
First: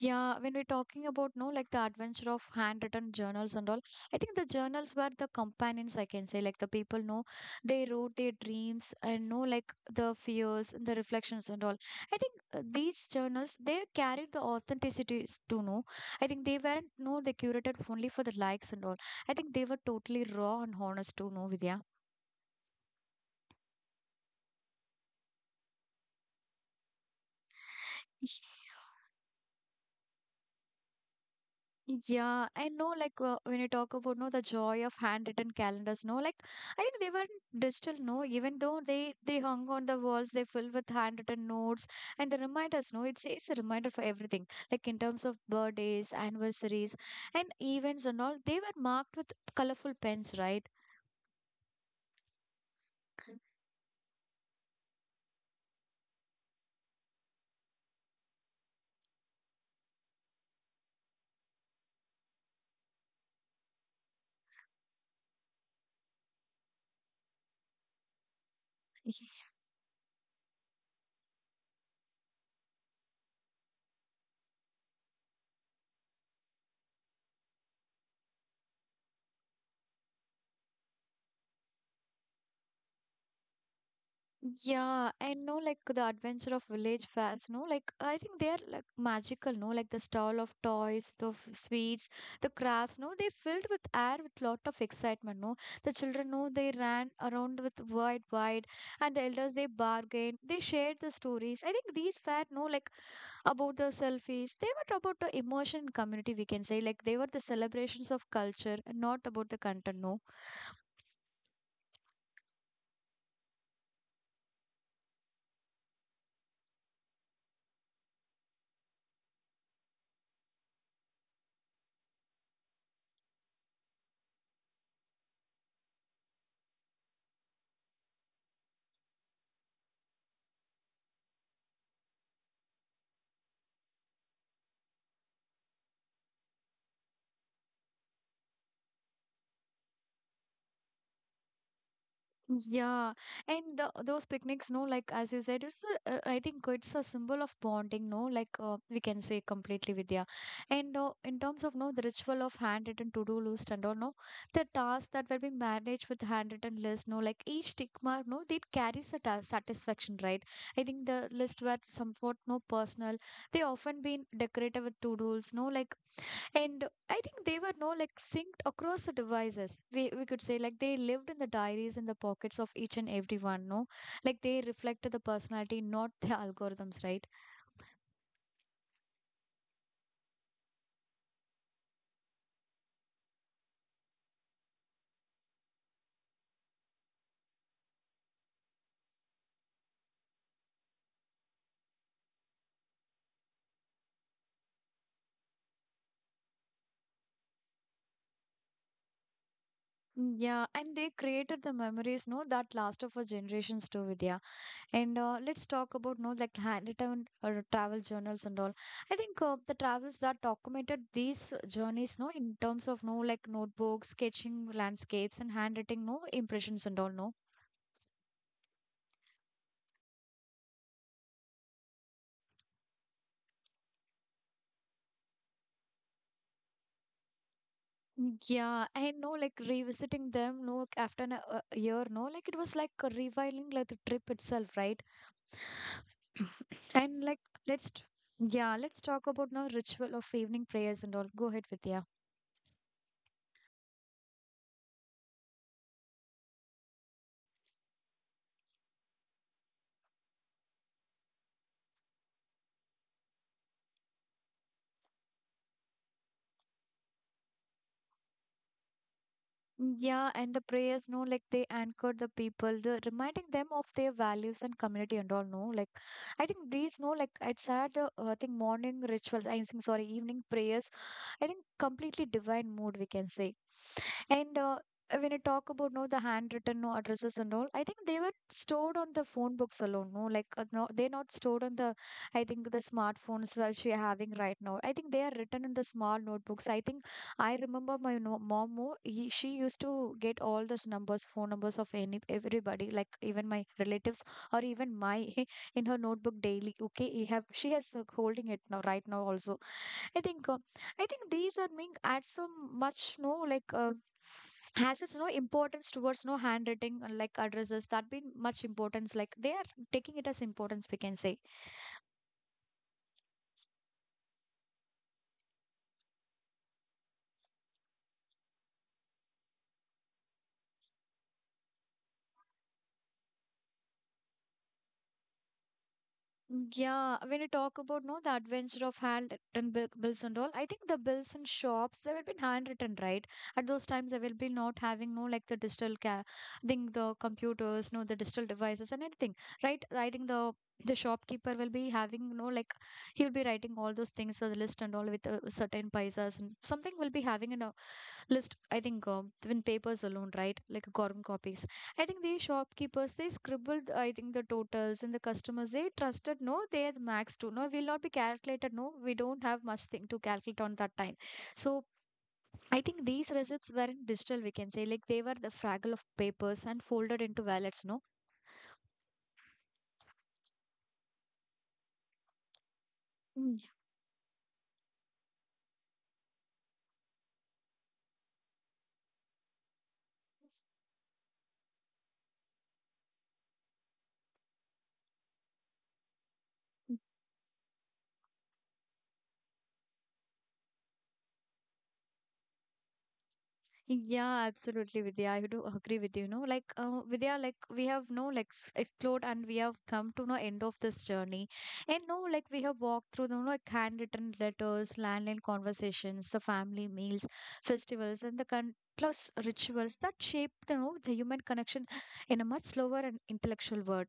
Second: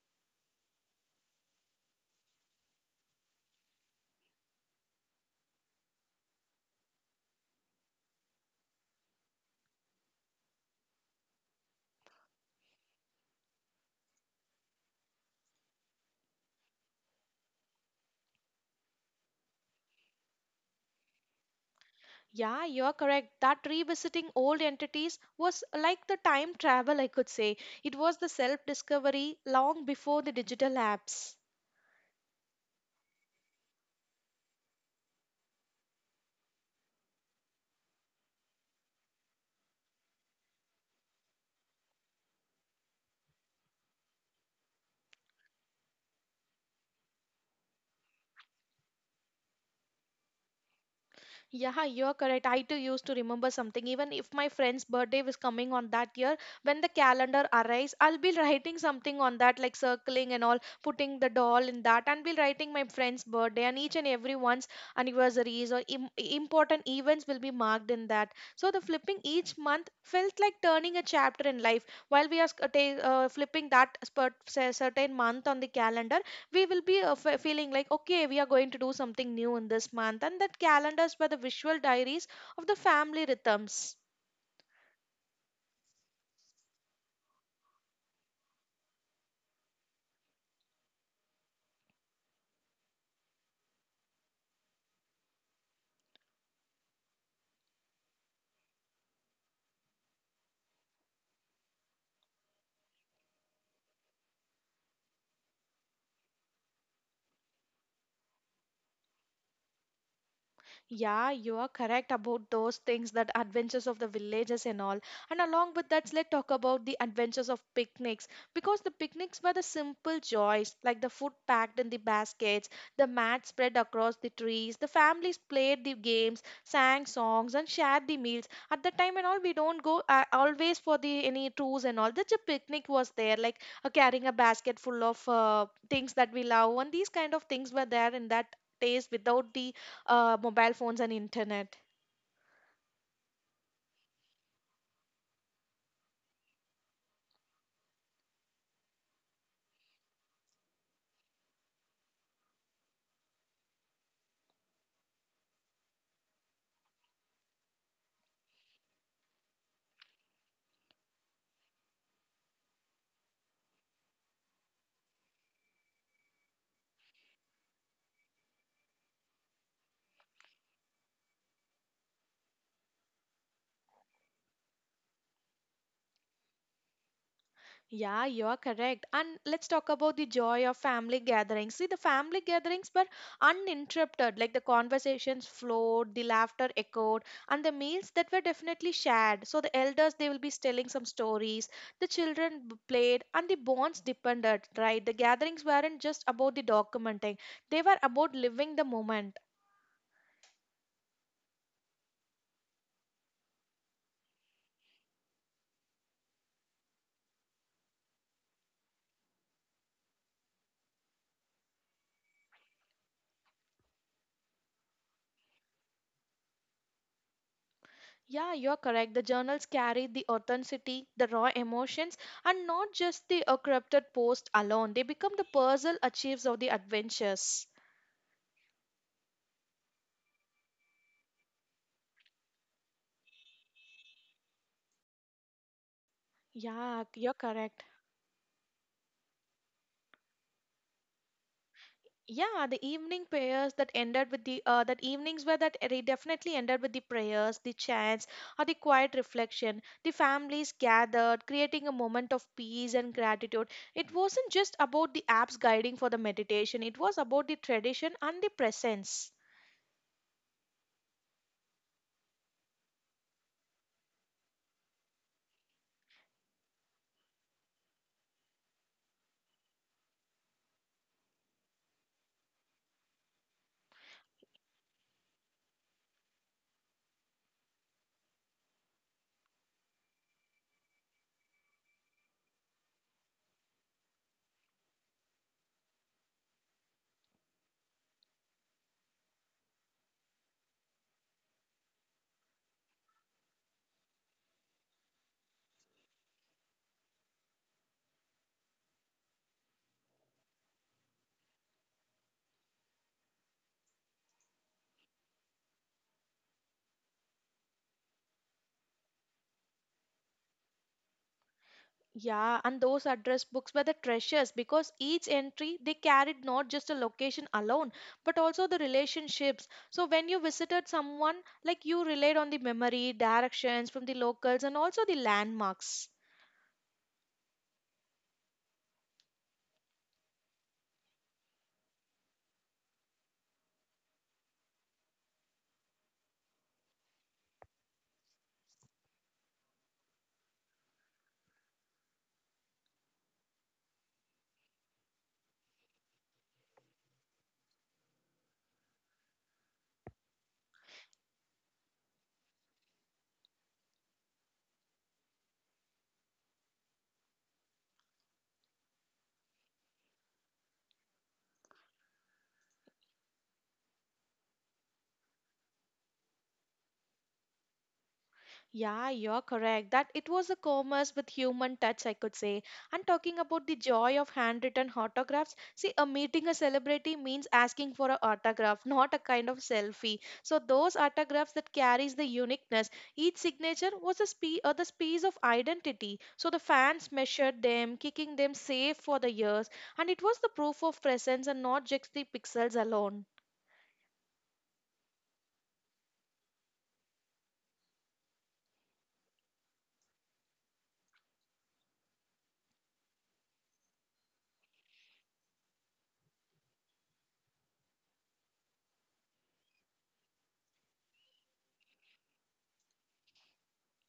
A: yeah, when we're talking about, no, like the adventure of handwritten journals and all, I think the journals were the companions, I can say, like the people know they wrote their dreams and know like the fears and the reflections and all. I think these journals they carried the authenticities to know. I think they weren't, no, they curated only for the likes and all. I think they were totally raw and honest to know, Vidya.
B: Yeah, you're correct. That revisiting old entities was like the time travel, I could say. It was the self discovery long before the digital apps.
A: Yeah, I know. Like when you talk about no the joy of handwritten calendars, no, like I think they were digital, no. Even though they hung on the walls, they filled with handwritten notes and the reminders, no. It's a reminder for everything, like in terms of birthdays, anniversaries, and events and all. They were marked with colorful pens, right?
B: Yeah, you're correct. I too used to remember something. Even if my friend's birthday was coming on that year, when the calendar arrives, I'll be writing something on that, like circling and all, putting the doll in that, and be writing my friend's birthday and each and every one's anniversaries or important events will be marked in that. So the flipping each month felt like turning a chapter in life. While we are flipping that certain month on the calendar, we will be feeling like, okay, we are going to do something new in this month. And that calendars were the visual diaries of the family rhythms.
A: Yeah, I know like the adventure of village fairs, no? Like I think they are like magical, no? Like the stall of toys, the sweets, the crafts, no? They filled with air with lot of excitement, no? The children, no, they ran around with wide, and the elders they bargained, they shared the stories. I think these fair, no, like about the selfies, they were about the emotion in community, we can say. Like they were the celebrations of culture, and not about the content, no?
B: Yeah, you are correct about those things that adventures of the villages and all. And along with that, let's talk about the adventures of picnics because the picnics were the simple joys like the food packed in the baskets, the mat spread across the trees, the families played the games, sang songs, and shared the meals. At the time and all, we don't go always for the any tours and all. Just a picnic was there, like carrying a basket full of things that we love, and these kind of things were there in that days without the mobile phones and internet.
A: Yeah, and the, those picnics, no, like as you said, it's a, I think it's a symbol of bonding, no, like we can say completely Vidya. And in terms of no, the ritual of handwritten to-do list and all, no, the tasks that were being managed with handwritten list, no, like each tick mark, no, they carries a ta satisfaction, right? I think the list were somewhat no personal. They often been decorated with to-dos, no, like and I think they were no like synced across the devices. We could say like they lived in the diaries in the pockets of each and every one, no? Like they reflected the personality, not the algorithms, right?
B: Yeah, you are correct. And let's talk about the joy of family gatherings. See, the family gatherings were uninterrupted, like the conversations flowed, the laughter echoed, and the meals that were definitely shared. So the elders, they will be telling some stories, the played, and the bonds depended, right? The gatherings weren't just about the documenting, they were about living the moment.
A: Mm, yeah, and they created the memories, no, that last for generations too, Vidya. And let's talk about no like handwritten or travel journals and all. I think the travels that documented these journeys, no, in terms of no like notebooks, sketching landscapes, and handwriting, no impressions and all, no.
B: Yeah, you're correct. The journals carry the authenticity, the raw emotions, and not just the corrupted post alone. They become the puzzle achieves of the adventures.
A: Yeah, I know, like revisiting them, no, like, after an, a year, no, like it was like a reviling like the trip itself, right?
B: Yeah,
A: And
B: you're
A: like,
B: correct.
A: let's, t- yeah, let's talk about now ritual of evening prayers and all. Go ahead, Vidya.
B: Yeah, the evening prayers that ended with the that evenings were that they definitely ended with the prayers, the chants, or the quiet reflection. The families gathered, creating a moment of peace and gratitude. It wasn't just about the apps guiding for the meditation. It was about the tradition and the presence.
A: Yeah, and the prayers, no, like they anchored the people, the, reminding them of their values and community and all, no, like I think these, no, like it's had the I think morning rituals, I think sorry, evening prayers, I think completely divine mood we can say, and when you talk about no the handwritten no addresses and all, I think they were stored on the phone books alone, no, like no, they're not stored on the I think the smartphones which we're having right now. I think they are written in the small notebooks. I think I remember my mom, more, he, she used to get all those numbers, phone numbers of any everybody, like even my relatives or even my in her notebook daily. Okay, he have she has holding it now right now also. I think uh, I think these are being add some much no like has its no importance towards no handwriting like addresses that been much importance like they are taking it as importance we can say.
B: Yeah, and those address books were the treasures because each entry they carried not just a location alone, but also the relationships. So when you visited someone, like you relied on the memory, directions from the locals, and also the landmarks.
A: Yeah, when you talk about no the adventure of handwritten bills and all, I think the bills in shops they will be handwritten, right? At those times they will be not having no like the digital ca I think the computers, no the digital devices and anything, right? I think the shopkeeper will be having no like he'll be writing all those things the list and all with certain paisas and something will be having in a list. I think in papers alone, right? Like a carbon copies. I think the shopkeepers they scribbled I think the totals and the customers they trusted no they had max to no will not be calculated no we don't have much thing to calculate on that time, so I think these receipts were in digital we can say like they were the fraggle of papers and folded into wallets, no.
B: Yeah, you're correct. That it was a commerce with human touch, I could say. And talking about the joy of handwritten autographs, see, a meeting a celebrity means asking for an autograph, not a kind of selfie. So those autographs that carries the uniqueness. Each signature was a the piece of identity. So the fans measured them, kicking them safe for the years, and it was the proof of presence and not just the pixels alone.
A: Yeah, absolutely, Vidya. I do agree with you. You know, like Vidya, like we have no like explored and we have come to no end of this journey, and no like we have walked through the you like handwritten letters, landline conversations, the family meals, festivals, and the plus rituals that shape the, you know, the human connection in a much slower and intellectual world.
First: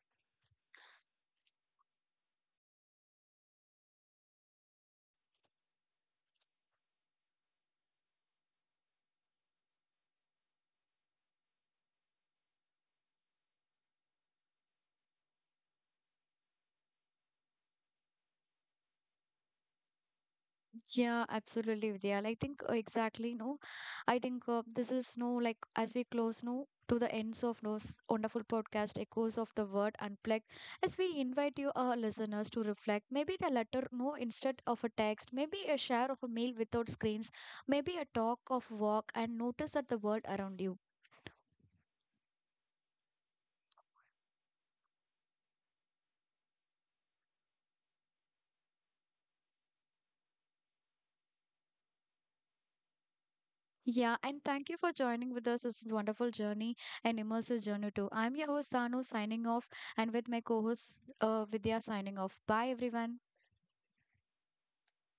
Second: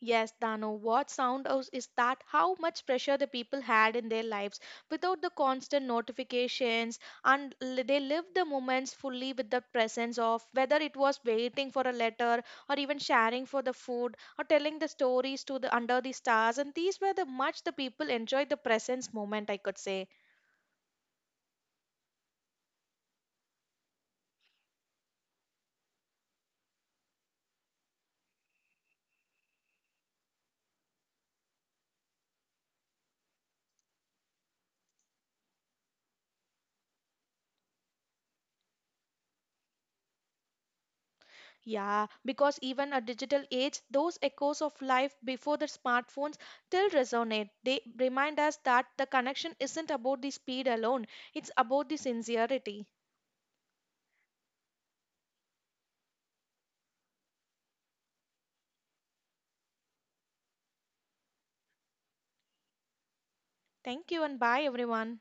B: Yes, Dano, what sound is that how much pressure the people had in their lives without the constant notifications and they lived the moments fully with the presence of whether it was waiting for a letter or even sharing for the food or telling the stories to the under the stars and these were the much the people enjoyed the presence moment I could say.
A: Yeah, absolutely, Vidya. Like, I think exactly, no. I think this is no like as we close no to the ends of those wonderful podcast echoes of the word unplugged. As we invite you, our listeners, to reflect, maybe the letter no instead of a text, maybe a share of a meal without screens, maybe a talk of walk, and notice that the world around you.
B: Yeah, because even a digital age, those echoes of life before the smartphones still resonate. They remind us that the connection isn't about the speed alone, it's about the sincerity.
A: Yeah, and thank you for joining with us. This is wonderful journey and immersive journey too. I'm your host Danu signing off, and with my co-host Vidya signing off. Bye, everyone.
B: Thank you and bye, everyone.